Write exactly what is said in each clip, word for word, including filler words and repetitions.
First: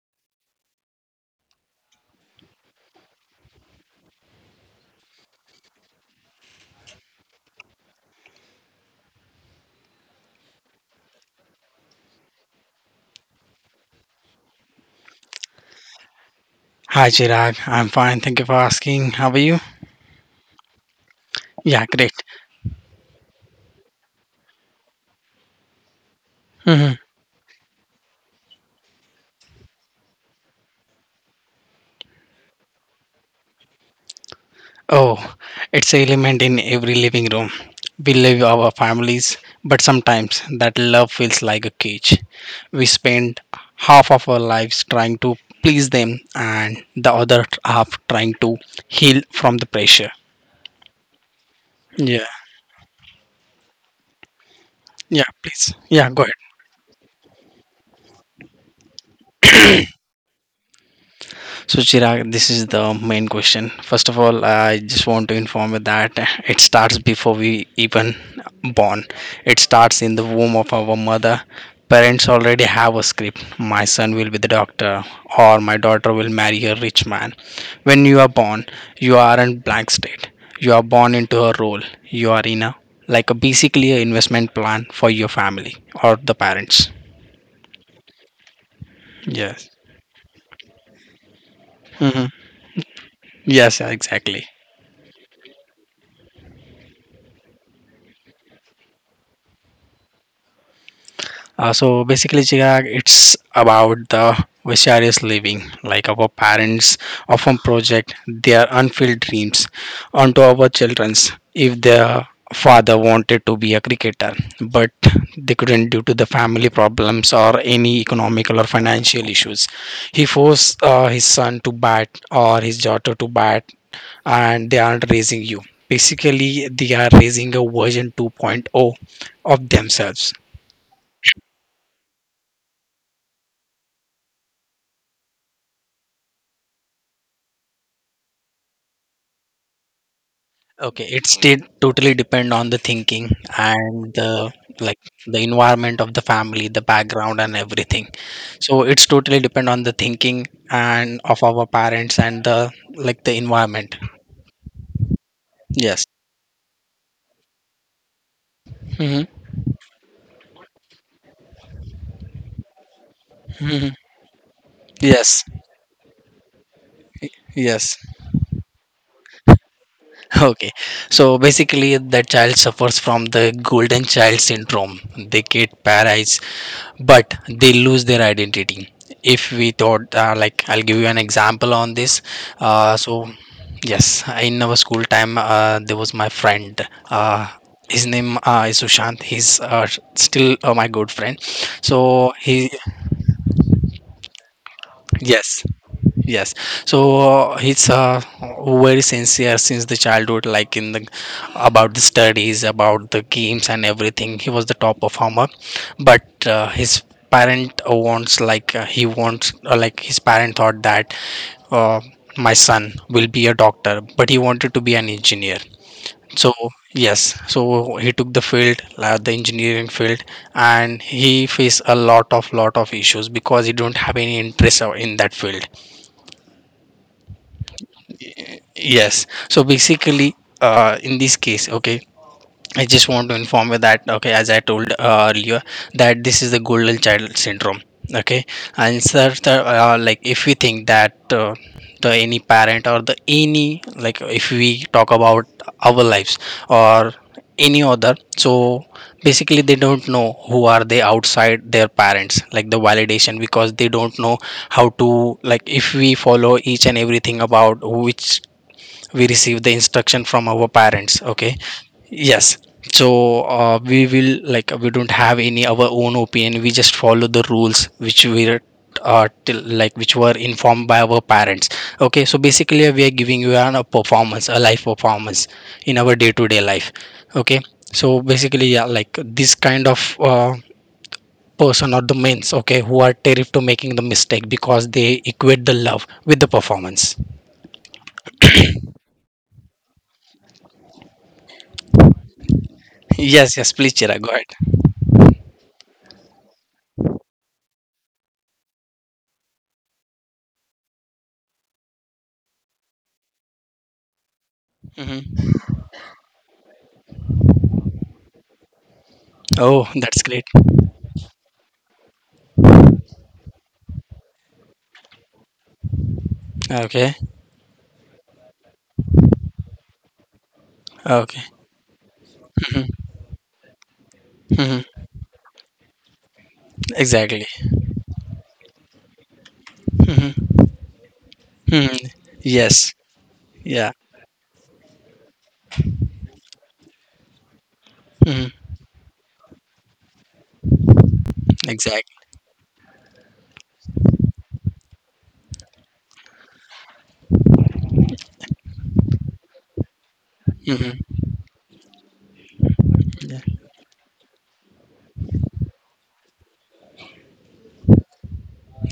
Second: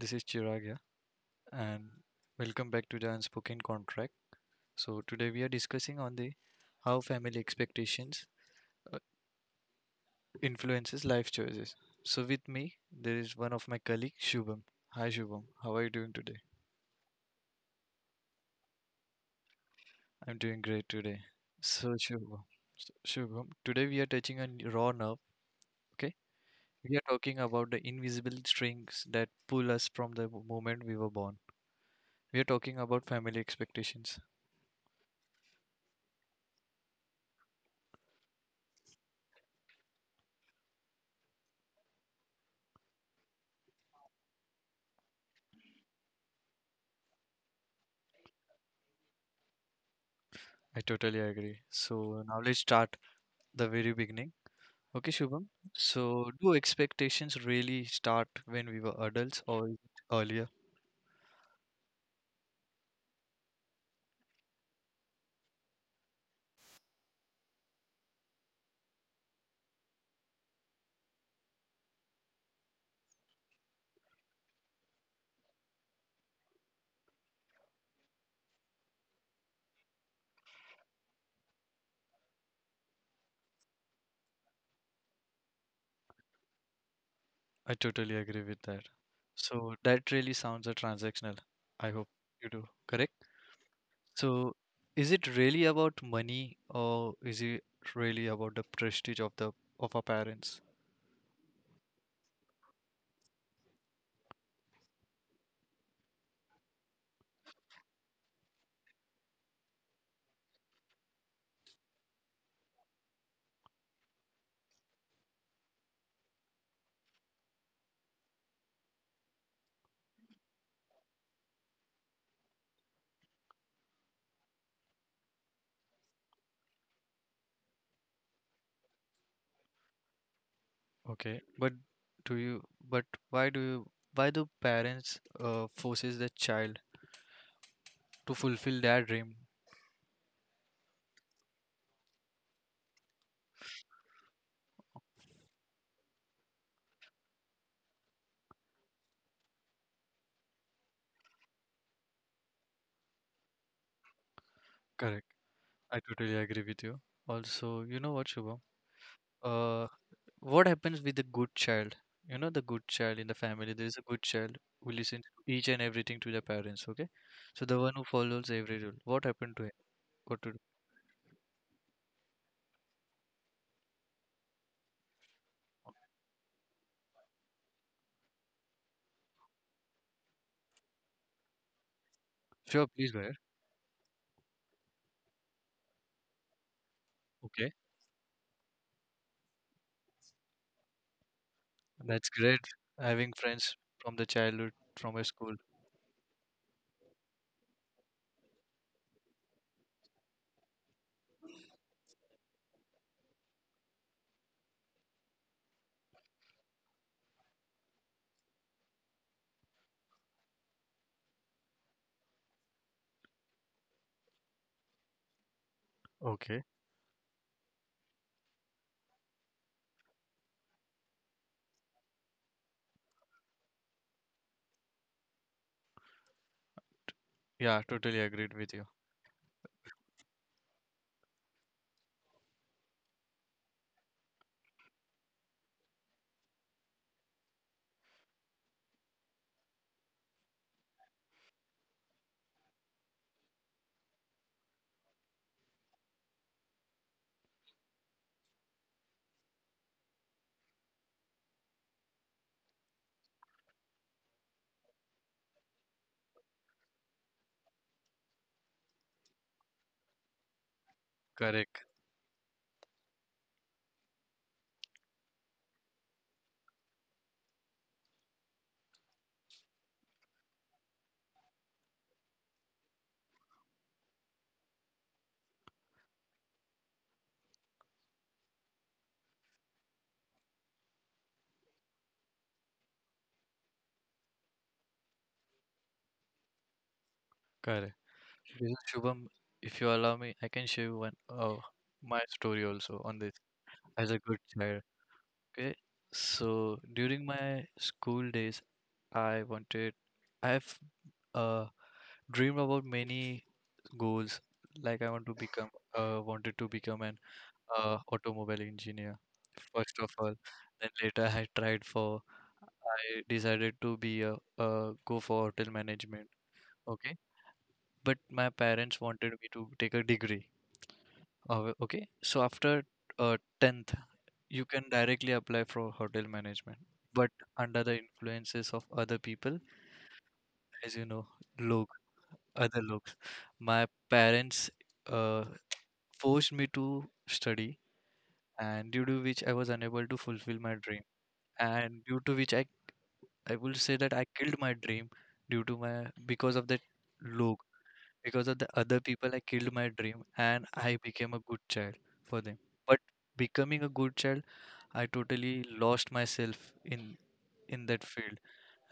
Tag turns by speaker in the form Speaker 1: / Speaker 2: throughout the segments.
Speaker 1: this is Chirag here and welcome back to the Unspoken Contract. So today we are discussing on the how family expectations uh, influences life choices. So with me there is one of my colleague Shubham. Hi Shubham, how are you doing today?
Speaker 2: Hi Chirag, I'm fine. Thank you for asking. How are you?
Speaker 1: I'm doing great today.
Speaker 2: Yeah,
Speaker 1: So
Speaker 2: great.
Speaker 1: Shubham, so Shubham, today we are touching on raw nerve. Okay,
Speaker 2: Hmm.
Speaker 1: we are talking about the invisible strings that pull us from the moment we were born. We are talking about family expectations.
Speaker 2: Oh, it's an element in every living room. We live our families, but sometimes that love feels like a cage. We spend half of our lives trying to please them, and the other half trying to heal from the pressure.
Speaker 1: I totally agree. So
Speaker 2: Yeah,
Speaker 1: now let's start the very beginning. Okay,
Speaker 2: yeah,
Speaker 1: Shubham.
Speaker 2: please. Yeah, go
Speaker 1: So
Speaker 2: ahead.
Speaker 1: do expectations really start when we were adults or is it earlier?
Speaker 2: So, Chirag, this is the main question. First of all, I just want to inform you that it starts before we even born. It starts in the womb of our mother. Parents already have a script. My son will be the doctor, or my daughter will marry a rich man. When you are born, you aren't blank state. You are born into a role. You are in a like a basically a investment plan for your family or the parents.
Speaker 1: I totally agree with that.
Speaker 2: Yes.
Speaker 1: So that really sounds a transactional. I hope
Speaker 2: Hmm.
Speaker 1: you do, correct?
Speaker 2: Yes, yeah, exactly.
Speaker 1: So is it really about money or is it really about the prestige of the of our parents?
Speaker 2: Uh, so basically, Chirag, it's about the vicarious living, like our parents often project their unfulfilled dreams onto our children's. If their father wanted to be a cricketer, but they couldn't due to the family problems or any economical or financial issues, he forced uh, his son to bat or his daughter to bat, and they aren't raising you. Basically, they are raising a version 2.0 of themselves.
Speaker 1: Okay, but do you but why do you why do parents uh, forces the child to fulfill their dream?
Speaker 2: Okay, it's still totally depend on the thinking and the like the environment of the family, the background and everything. So it's totally depend on the thinking and of our parents and the like the environment.
Speaker 1: Correct. I
Speaker 2: Yes.
Speaker 1: totally agree with you. Also, you know what, Shubham?
Speaker 2: Hmm.
Speaker 1: Uh, what happens with the good child? You know, the good child in the family, there
Speaker 2: Hmm.
Speaker 1: is a good child who listens
Speaker 2: Yes.
Speaker 1: to each and everything to the parents, okay? So the one
Speaker 2: Yes.
Speaker 1: who follows every rule. What happened to him? What to do?
Speaker 2: Okay. So basically, that child suffers from the golden child syndrome. They get paralyzed but they lose their identity if we thought uh, like I'll give you an example on this.
Speaker 1: Sure,
Speaker 2: uh,
Speaker 1: please go
Speaker 2: so
Speaker 1: ahead.
Speaker 2: yes, in our school time uh, there was my friend. Uh,
Speaker 1: Okay.
Speaker 2: his name uh, is Sushant. He's uh, still uh, my good friend,
Speaker 1: That's
Speaker 2: so
Speaker 1: great.
Speaker 2: he.
Speaker 1: Having friends from the childhood, from a school.
Speaker 2: Yes. Yes, so uh, he's uh, very sincere since the childhood, like in the about the studies, about the games and everything. He was the top performer, but uh, his parent wants like uh, he wants uh, like his parent thought that uh, my son will be a doctor, but he wanted to be an engineer. So
Speaker 1: Okay.
Speaker 2: yes, so he took the field, uh, the engineering field, and he faced a lot of lot of issues because he don't have any interest uh, in that field.
Speaker 1: Yeah, totally agreed with you.
Speaker 2: Yes. So basically, uh, in this case, okay, I just want to inform you that, okay, as I told uh, earlier, that this is the golden child syndrome. Okay, and sir, the, uh, like if we think that uh, the any parent or the any like if we talk about our lives or any other, so basically they don't know who are they outside their parents, like the validation, because they don't know how to like if we follow each and everything about which we receive the instruction from our parents, okay.
Speaker 1: Correct,
Speaker 2: Yes, so uh, we will like we don't have any our own opinion. We just follow the rules which we are uh, till like which were informed by our parents, okay. So basically we are giving you an, a performance, a life performance in our day-to-day life, okay. So basically yeah, like this kind of uh, person or the men's, okay, who are terrified to making the mistake because they equate the love with the performance.
Speaker 1: correct. This is Shubham, if you allow me, I can share you one uh, my story also on this
Speaker 2: Yes, yes, please,
Speaker 1: as a
Speaker 2: Chira, go
Speaker 1: good child. Okay, so during my school days, I wanted, I've uh, dreamed about many goals. Like I want
Speaker 2: ahead.
Speaker 1: to become, uh, wanted to become an uh, automobile engineer
Speaker 2: Oh,
Speaker 1: first of
Speaker 2: that's
Speaker 1: all.
Speaker 2: great.
Speaker 1: Then later I tried for, I decided to be a uh, go for hotel management.
Speaker 2: Okay.
Speaker 1: Okay, but my parents wanted me to take a degree.
Speaker 2: Okay.
Speaker 1: Uh, okay, so after
Speaker 2: Hmm.
Speaker 1: uh, tenth, you can
Speaker 2: Hmm.
Speaker 1: directly apply for hotel management, but
Speaker 2: Exactly.
Speaker 1: under the influences of other people,
Speaker 2: Hmm.
Speaker 1: as you know, look,
Speaker 2: Hmm.
Speaker 1: other
Speaker 2: Yes.
Speaker 1: looks. My
Speaker 2: Yeah.
Speaker 1: parents uh, forced me to study,
Speaker 2: Hmm.
Speaker 1: and due to which I was unable to fulfill my dream, and
Speaker 2: Exactly.
Speaker 1: due to which I I will say that I killed my dream due to my because of that look, because of the other people, I killed my dream, and I
Speaker 2: Hmm.
Speaker 1: became a good child for them. But
Speaker 2: Yeah.
Speaker 1: becoming a good child I totally lost myself in in that field,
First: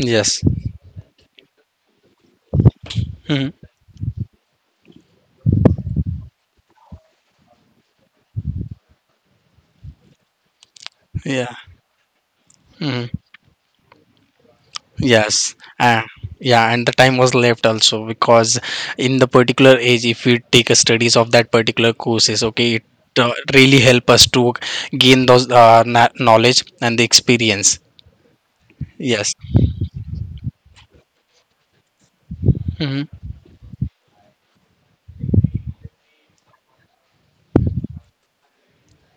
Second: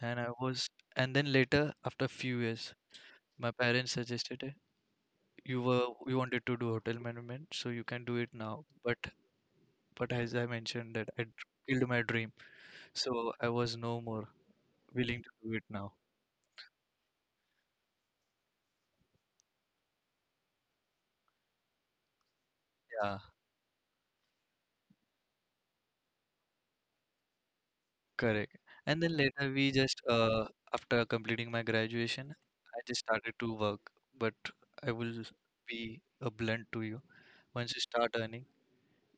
Speaker 1: and I was and then later after a few years
Speaker 2: Hmm.
Speaker 1: my parents suggested, "Eh, you were you wanted to do hotel management, so you can do it now, but but as I mentioned that I d-
Speaker 2: Yeah.
Speaker 1: killed my dream,
Speaker 2: Hmm.
Speaker 1: so I was no more willing to do
Speaker 2: Yes.
Speaker 1: it now."
Speaker 2: Uh, yeah, and the time was left also because in the particular age, if we take a studies of that particular courses, okay, it
Speaker 1: yeah
Speaker 2: uh, really help us to gain those uh, na- knowledge and the experience.
Speaker 1: Correct, and then
Speaker 2: Yes.
Speaker 1: later we just uh, after completing my graduation I just
Speaker 2: Hmm.
Speaker 1: started to work. But I will be a blunt to you: once you start earning,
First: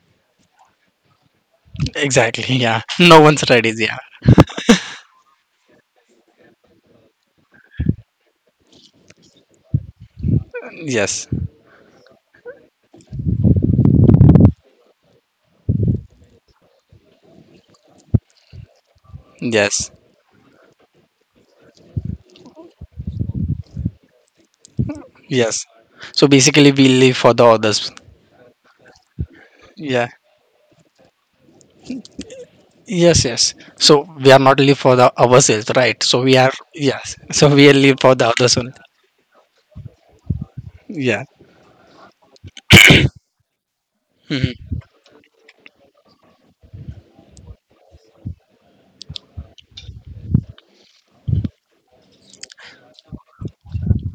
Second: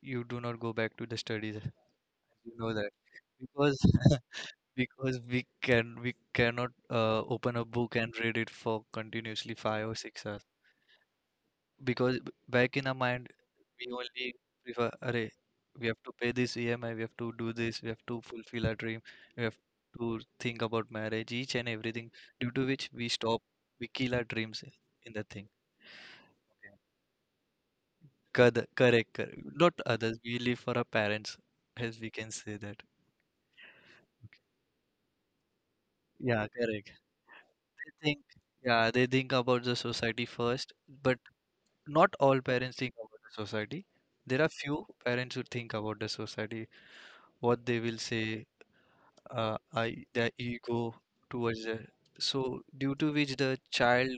Speaker 1: you do not go back to the studies.
Speaker 2: Exactly.
Speaker 1: You know
Speaker 2: Yeah.
Speaker 1: that,
Speaker 2: No one's ready.
Speaker 1: because
Speaker 2: Yeah.
Speaker 1: because we can we cannot uh, open a book and read it for continuously five or six hours,
Speaker 2: Yes.
Speaker 1: because b- back in our mind we only prefer array. We have to pay this E M I, we have to do this, we have to fulfill our dream, we have
Speaker 2: Yes.
Speaker 1: to think about marriage, each and everything, due to which we stop we kill our dreams in that thing.
Speaker 2: Yes. So basically, we live for the others.
Speaker 1: Cor- Correct, correct, not
Speaker 2: Yeah.
Speaker 1: others. We live for our parents, as we can say that.
Speaker 2: Yes, yes. So we are not live for the ourselves, right? So we
Speaker 1: Yeah,
Speaker 2: are
Speaker 1: correct.
Speaker 2: yes. So we are
Speaker 1: They
Speaker 2: live for
Speaker 1: think,
Speaker 2: the others only.
Speaker 1: yeah, they think about the society first, but
Speaker 2: Yeah.
Speaker 1: not all parents think about the society. There are few parents who think about the society, what they will say, uh, I, their ego towards the, so due to which the child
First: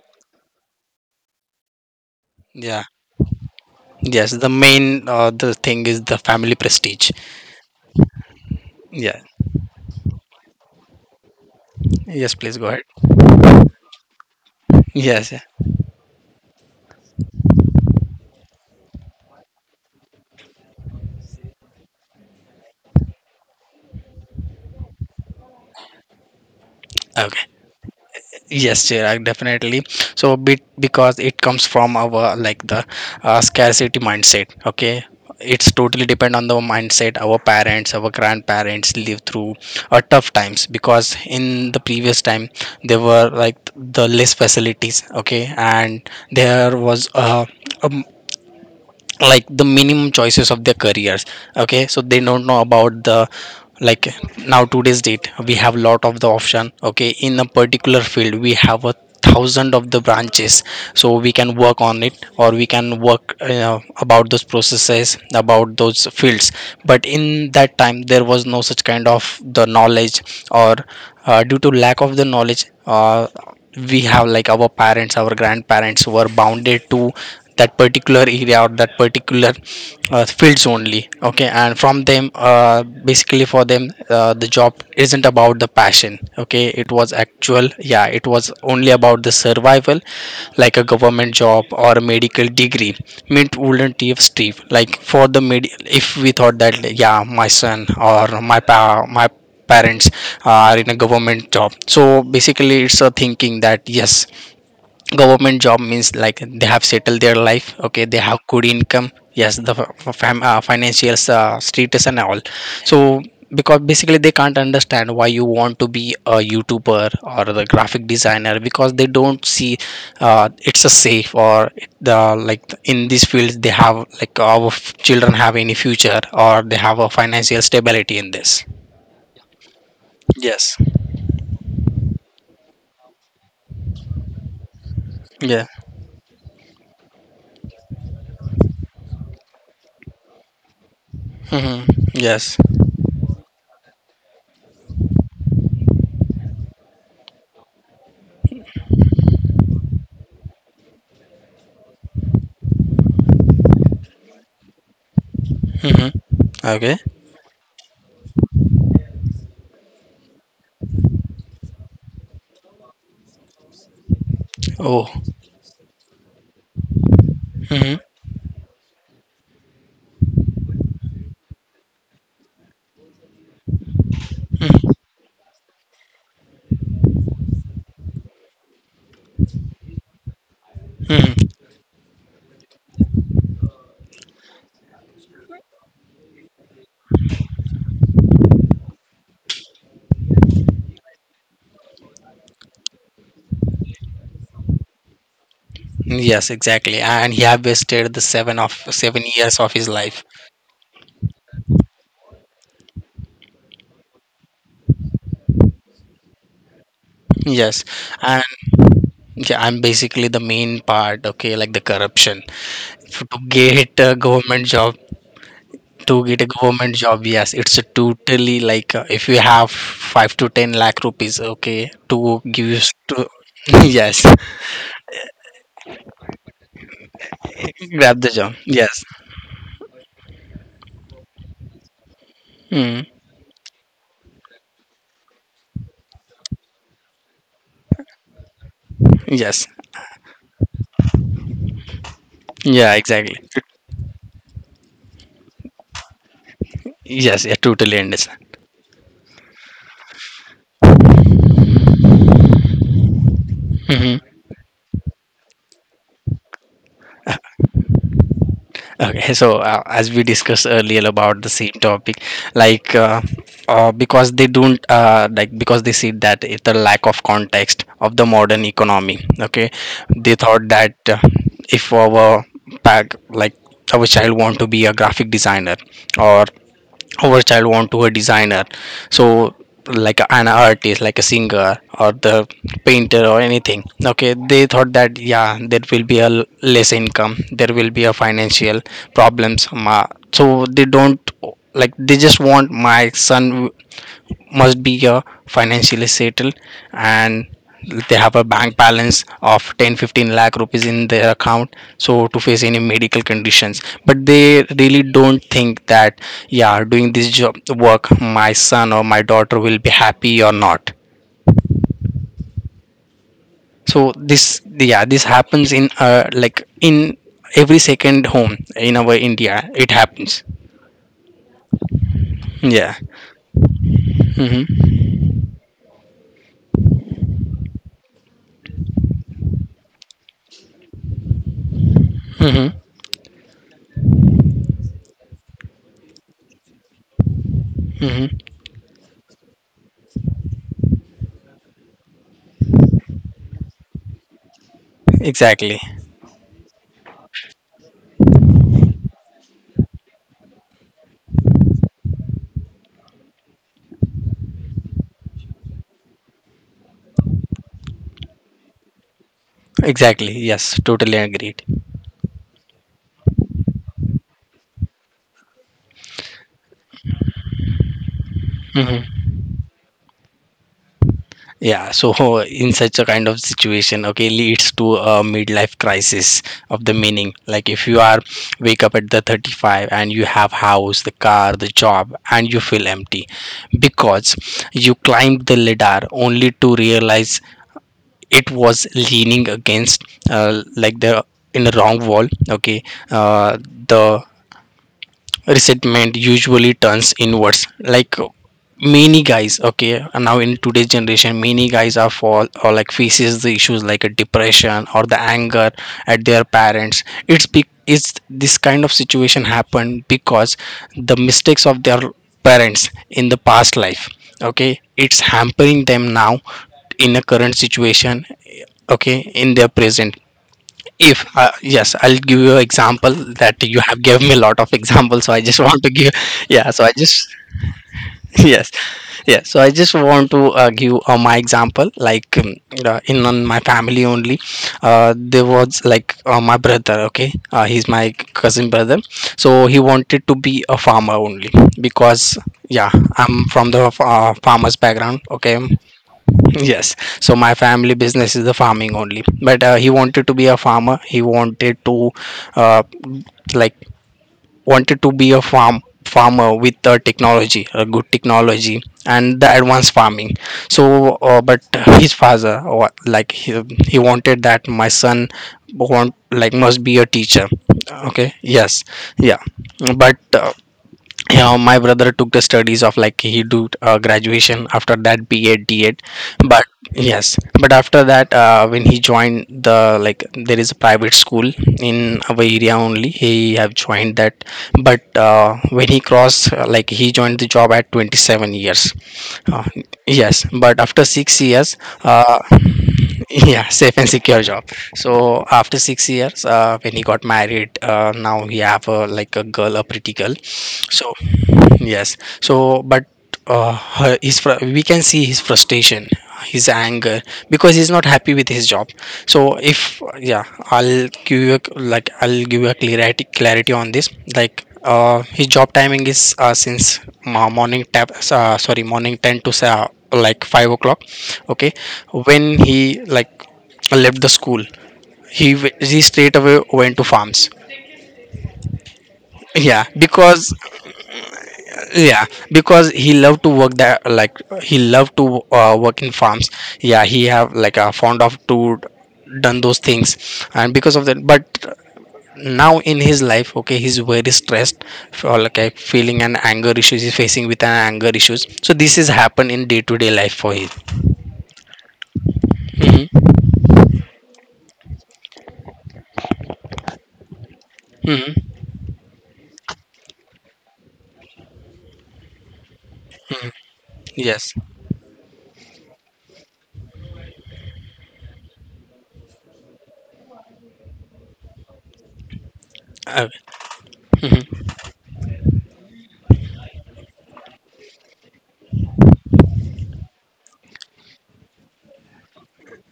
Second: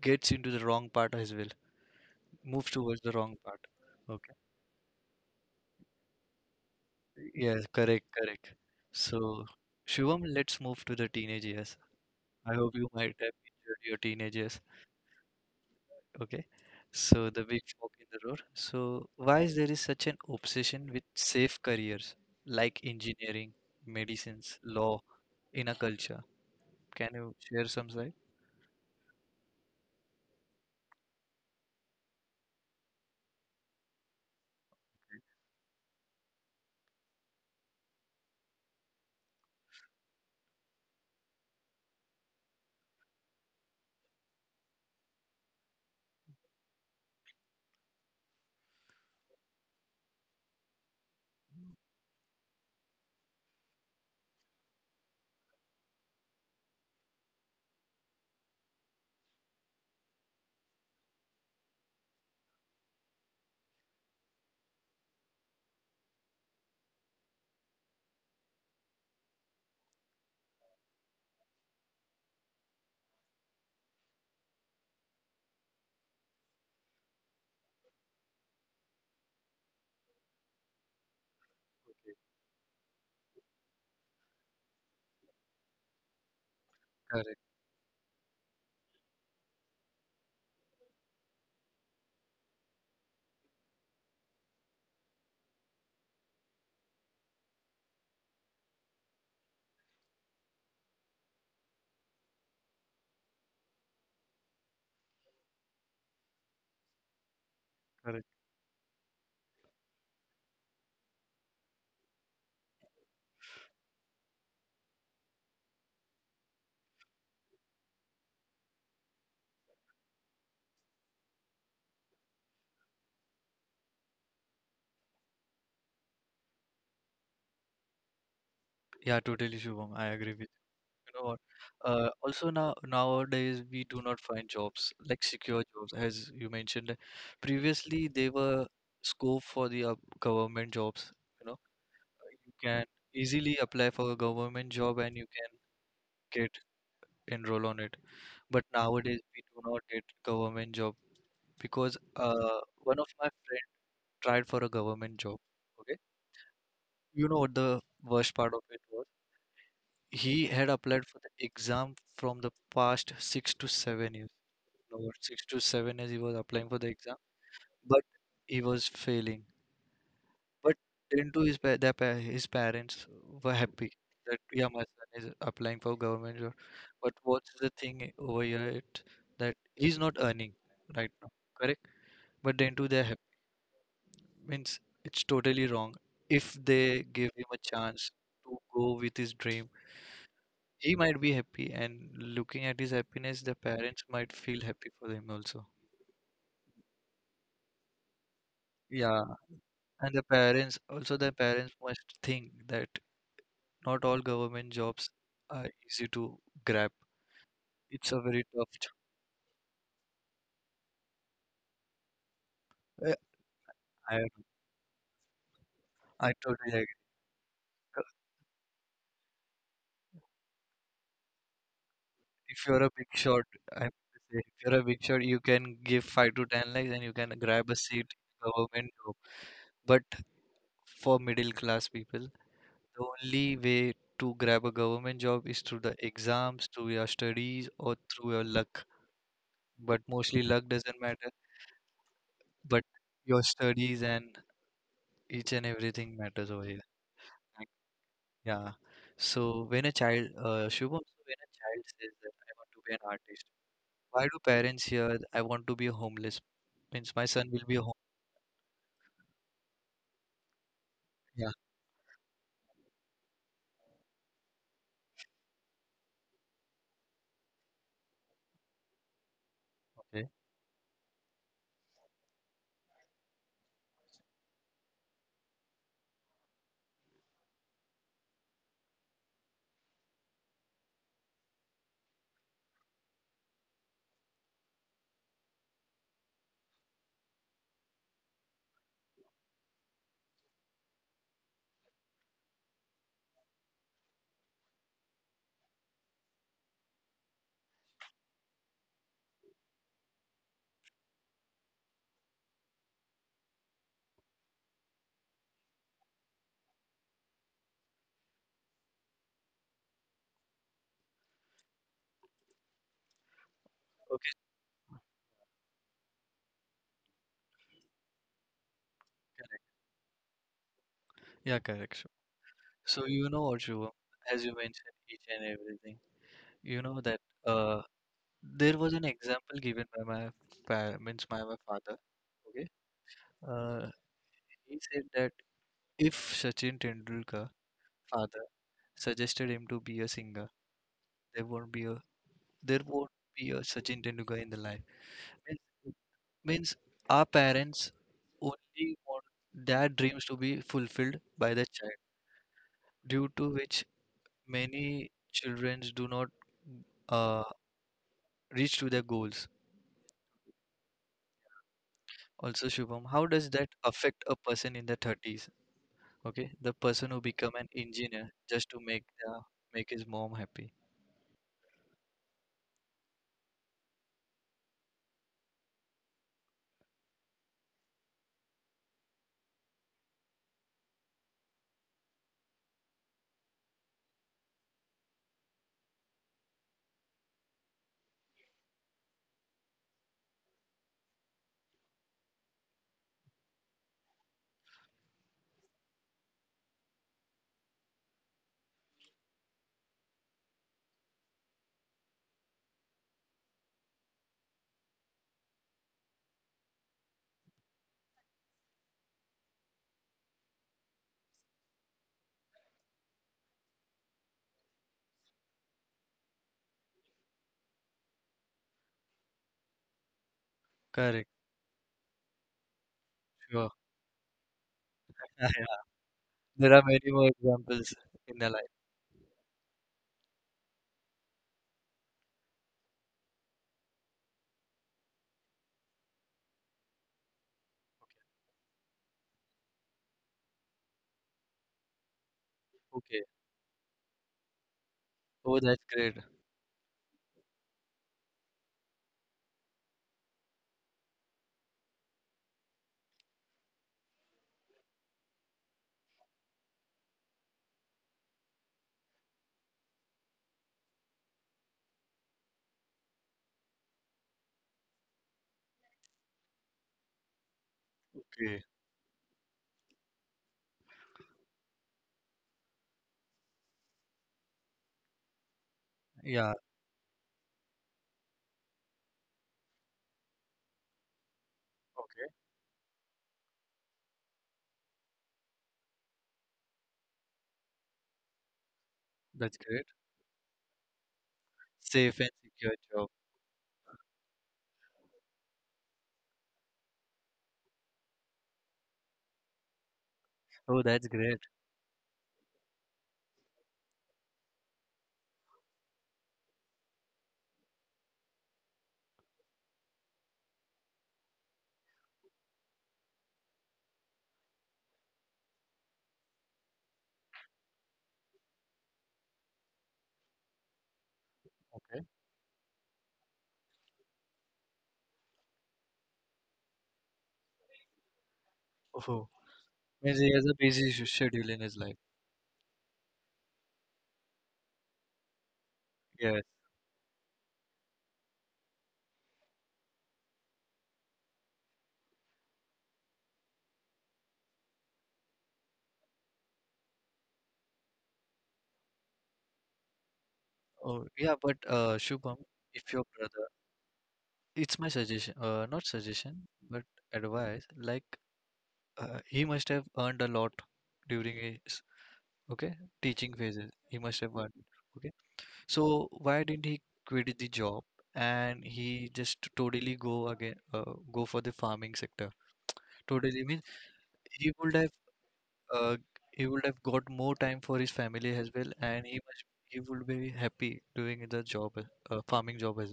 Speaker 1: gets into the wrong part as well, moves
Speaker 2: Yeah.
Speaker 1: towards the wrong part.
Speaker 2: Yes.
Speaker 1: Okay.
Speaker 2: The main uh, the thing is the family prestige.
Speaker 1: Yes, correct, correct.
Speaker 2: Yeah.
Speaker 1: So, Shivam, let's move to the teenage years.
Speaker 2: Yes.
Speaker 1: I
Speaker 2: Please go
Speaker 1: hope
Speaker 2: ahead.
Speaker 1: you might have enjoyed your teenage years.
Speaker 2: Yes. Yeah.
Speaker 1: Okay. So the big fork in the road. So why is there is such an obsession with safe careers like engineering, medicines, law in a culture? Can you
Speaker 2: Okay.
Speaker 1: share some side?
Speaker 2: Yes, Chirag, definitely. So bit because it comes from our like the uh, scarcity mindset, okay. It's totally depend on the mindset. Our parents our grandparents live through uh, tough times because in the previous time there were like the less facilities, okay, and there was uh, a like the minimum choices of their careers, okay. So they don't know about the like now today's date we have lot of the option, okay, in a particular field we have a thousand of the branches, so we can work on it or we can work uh, about those processes, about those fields. But in that time there was no such kind of the knowledge or uh, due to lack of the knowledge, uh, we have like our parents our grandparents were bounded to that particular area or that particular uh, fields only, okay. And from them, uh, basically for them, uh, the job isn't about the passion, okay. It was
Speaker 1: Correct,
Speaker 2: actual yeah, it was only about the survival like a government job or a medical degree meant wouldn't give Steve like for the med if we thought that like, yeah, my son or my pa- my parents are in a government job, so basically it's a thinking that yes, government job means like they have settled their life, okay. They
Speaker 1: correct.
Speaker 2: have good income, yes, the f- fam- uh, financial uh, status and all. So because basically they can't understand why you want to be a youtuber or the graphic designer because they don't see uh, it's a safe or the like in these fields they have like our f- children have any future or they have a financial stability in this.
Speaker 1: Yeah, totally, Shubham. I agree with you.
Speaker 2: Yes.
Speaker 1: You know what? Uh, also, now nowadays we do not find jobs like secure
Speaker 2: Yeah.
Speaker 1: jobs, as you mentioned. That Previously, they were scope for the uh, government jobs. You know,
Speaker 2: Hmm.
Speaker 1: you
Speaker 2: Yes.
Speaker 1: can easily apply for a government job and you can get enroll on it. But nowadays we do not get government job, because uh, one of my friend tried for a government job. Okay,
Speaker 2: Hmm. Okay.
Speaker 1: you know what the worst part of it was? He had applied for the exam from the past six to seven years.
Speaker 2: Oh.
Speaker 1: No, six to seven years he was applying for the exam,
Speaker 2: Hmm.
Speaker 1: but he was failing. But into his pa their pa his parents were happy that yeah, my son is applying for government job. But what's the thing over here it, that he's not earning right now,
Speaker 2: Hmm.
Speaker 1: correct? But then to their happy means it's totally wrong. If they give him a chance to go with his dream, he might be happy. And looking at his happiness, the parents might feel happy for him also.
Speaker 2: Yes, exactly. And he have wasted the seven of seven
Speaker 1: Yeah,
Speaker 2: years of his
Speaker 1: and the
Speaker 2: life.
Speaker 1: parents also the parents must think that not all government jobs are easy to grab.
Speaker 2: Yes,
Speaker 1: It's a very
Speaker 2: and
Speaker 1: tough
Speaker 2: yeah, I'm basically the main part. Okay, like the corruption
Speaker 1: job.
Speaker 2: F- to get a
Speaker 1: I,
Speaker 2: government job. To
Speaker 1: I
Speaker 2: get a
Speaker 1: totally agree.
Speaker 2: government job, yes, it's a totally like uh, if you have five to ten lakh rupees, okay, to give
Speaker 1: If
Speaker 2: you
Speaker 1: you're a
Speaker 2: s-
Speaker 1: big
Speaker 2: to
Speaker 1: shot, I have to
Speaker 2: yes,
Speaker 1: say, if you're a big shot, you can give five to ten lakhs and you can grab a seat
Speaker 2: grab the
Speaker 1: in
Speaker 2: job.
Speaker 1: government
Speaker 2: Yes,
Speaker 1: job. But for middle class people, the
Speaker 2: mm,
Speaker 1: only way to grab a government job is through the exams, through your studies, or through your luck.
Speaker 2: yes,
Speaker 1: But mostly luck doesn't matter, but
Speaker 2: yeah, exactly.
Speaker 1: your studies and each and everything matters over here.
Speaker 2: Yes, yeah, totally understand.
Speaker 1: Yeah. So when a child, uh, Shubham, so when a child says that I want to be an artist, why
Speaker 2: Mm-hmm.
Speaker 1: do parents hear I want to be a homeless? Means my son will be a home.
Speaker 2: Okay, so uh, as we discussed earlier about the
Speaker 1: Yeah.
Speaker 2: same topic, like uh, uh, because they don't uh, like because they see that it, the lack of context of the modern economy. Okay,
Speaker 1: Okay.
Speaker 2: they thought that uh, if our pack like our child want to be a graphic designer or our child want to a designer, so like a- an artist like a singer or the painter or anything, okay. They thought that yeah, there will be a l- less income, there will be a financial problems ma-, so they don't like they just want my son must be uh, financially settled, and they have a bank balance of ten fifteen lakh rupees in their account so to face any medical conditions, but they really don't think that yeah doing this job work my son or my daughter will be happy or not. So
Speaker 1: Okay.
Speaker 2: this yeah this happens in uh, like in every second home in our
Speaker 1: Correct.
Speaker 2: India it happens.
Speaker 1: Yeah. Correct. Shubham.
Speaker 2: Yeah.
Speaker 1: So you know what, Shubham, as you mentioned
Speaker 2: Mm-hmm.
Speaker 1: each and everything, you know that uh, there was an example given by my pa- means my, my father. Okay.
Speaker 2: Mm-hmm.
Speaker 1: Uh, he said that if Sachin Tendulkar father
Speaker 2: Mm-hmm.
Speaker 1: suggested him to be a singer, there won't be a there won't be a Sachin Tendulkar in the life. Means
Speaker 2: Exactly.
Speaker 1: Means our parents only want their dreams to be fulfilled by the child, due to which many children do not uh, reach to their goals.
Speaker 2: Exactly, yes, totally agreed.
Speaker 1: Also, Shubham, how does that affect a person in the thirties? Okay, the person who become an engineer just to make
Speaker 2: Hmm.
Speaker 1: their, make his mom happy.
Speaker 2: Yeah, so in such a kind of situation, okay, leads to a midlife crisis of the meaning. Like if you are wake up at the thirty-five and you have house, the car, the job, and you feel empty because you climbed the ladder only to realize it was leaning against uh, like the in the wrong wall. Okay, uh, the resentment usually turns inwards like many guys, okay, and now in today's generation many guys are fall or like faces the issues like a depression or the anger at their parents. It's be it's this kind of situation happened because the mistakes of their parents in the past life, okay, it's hampering them now in a current situation, okay, in their present. If
Speaker 1: Correct,
Speaker 2: uh, yes, I'll give you example that
Speaker 1: sure.
Speaker 2: you have given me a lot of examples so I
Speaker 1: Yeah,
Speaker 2: just
Speaker 1: yeah.
Speaker 2: want to give. Yeah,
Speaker 1: There are
Speaker 2: so I
Speaker 1: many
Speaker 2: just
Speaker 1: more examples in the
Speaker 2: yes,
Speaker 1: life.
Speaker 2: yeah, so I just want to uh, give uh, my example like um, uh, in on my family only. Uh, there was like uh, my brother, okay, uh, he's my cousin brother. So he wanted to be a farmer only because yeah,
Speaker 1: Okay.
Speaker 2: I'm from the uh, farmers background, okay.
Speaker 1: Oh, that's great.
Speaker 2: Yes. So my family business is the farming only. But uh, he wanted to be a farmer. He wanted to, uh, like, wanted to be a farm farmer with a technology, a good technology, and the advanced farming. So, uh, but his father, uh, wa- like, he, he wanted that my son want like must be a teacher. Okay.
Speaker 1: Okay.
Speaker 2: Yes. Yeah. But uh, Yeah, my brother took the studies of like he do uh, graduation after that B Ed D Ed,
Speaker 1: Yeah.
Speaker 2: but yes, but after that uh, when he joined the like there is a private school in
Speaker 1: Okay.
Speaker 2: our area only he have joined that, but uh, when he crossed uh, like he joined the job at twenty-seven years.
Speaker 1: That's
Speaker 2: uh,
Speaker 1: great.
Speaker 2: yes, but after six years,
Speaker 1: Safe and
Speaker 2: uh,
Speaker 1: secure job.
Speaker 2: yeah, safe and secure job. So after six years, uh, when he got married, uh, now he have a, like a girl, a pretty girl.
Speaker 1: Oh, that's
Speaker 2: So
Speaker 1: great.
Speaker 2: yes so but uh, her- his fr- We can see his frustration, his anger, because he's not happy with his job. So if yeah I'll give you a, like I'll give you a clarity clarity on this. Like uh, his job timing is uh, since mo- morning tap uh, sorry morning ten to seven, like five o'clock, okay.
Speaker 1: Okay.
Speaker 2: When he like left the school, he w- he straight away went to farms,
Speaker 1: Oh,
Speaker 2: yeah.
Speaker 1: means he has
Speaker 2: because
Speaker 1: a busy sch- schedule in his life.
Speaker 2: yeah because he loved to work there, like he loved to uh, work in
Speaker 1: Yes.
Speaker 2: farms. Yeah, he have like a fond of to done those things, and because of that. But now in his life, okay, he's very stressed for like a feeling and anger issues. He's facing with an anger issues, so this is happen in day-to-day life for him.
Speaker 1: Oh, yeah, but uh, Shubham, if your
Speaker 2: Hmm.
Speaker 1: brother, it's my suggestion, uh, not suggestion, but advice. Like,
Speaker 2: Hmm.
Speaker 1: uh, he must have earned a lot during his okay teaching phases. He must have earned.
Speaker 2: Yes.
Speaker 1: Okay, so why didn't he quit the job and he just totally go again, uh, go for the farming sector?
Speaker 2: Uh,
Speaker 1: Totally means he would
Speaker 2: Mhm.
Speaker 1: have. uh, he would have got more time for his family as well, and he must he would be happy doing the job, uh, farming job as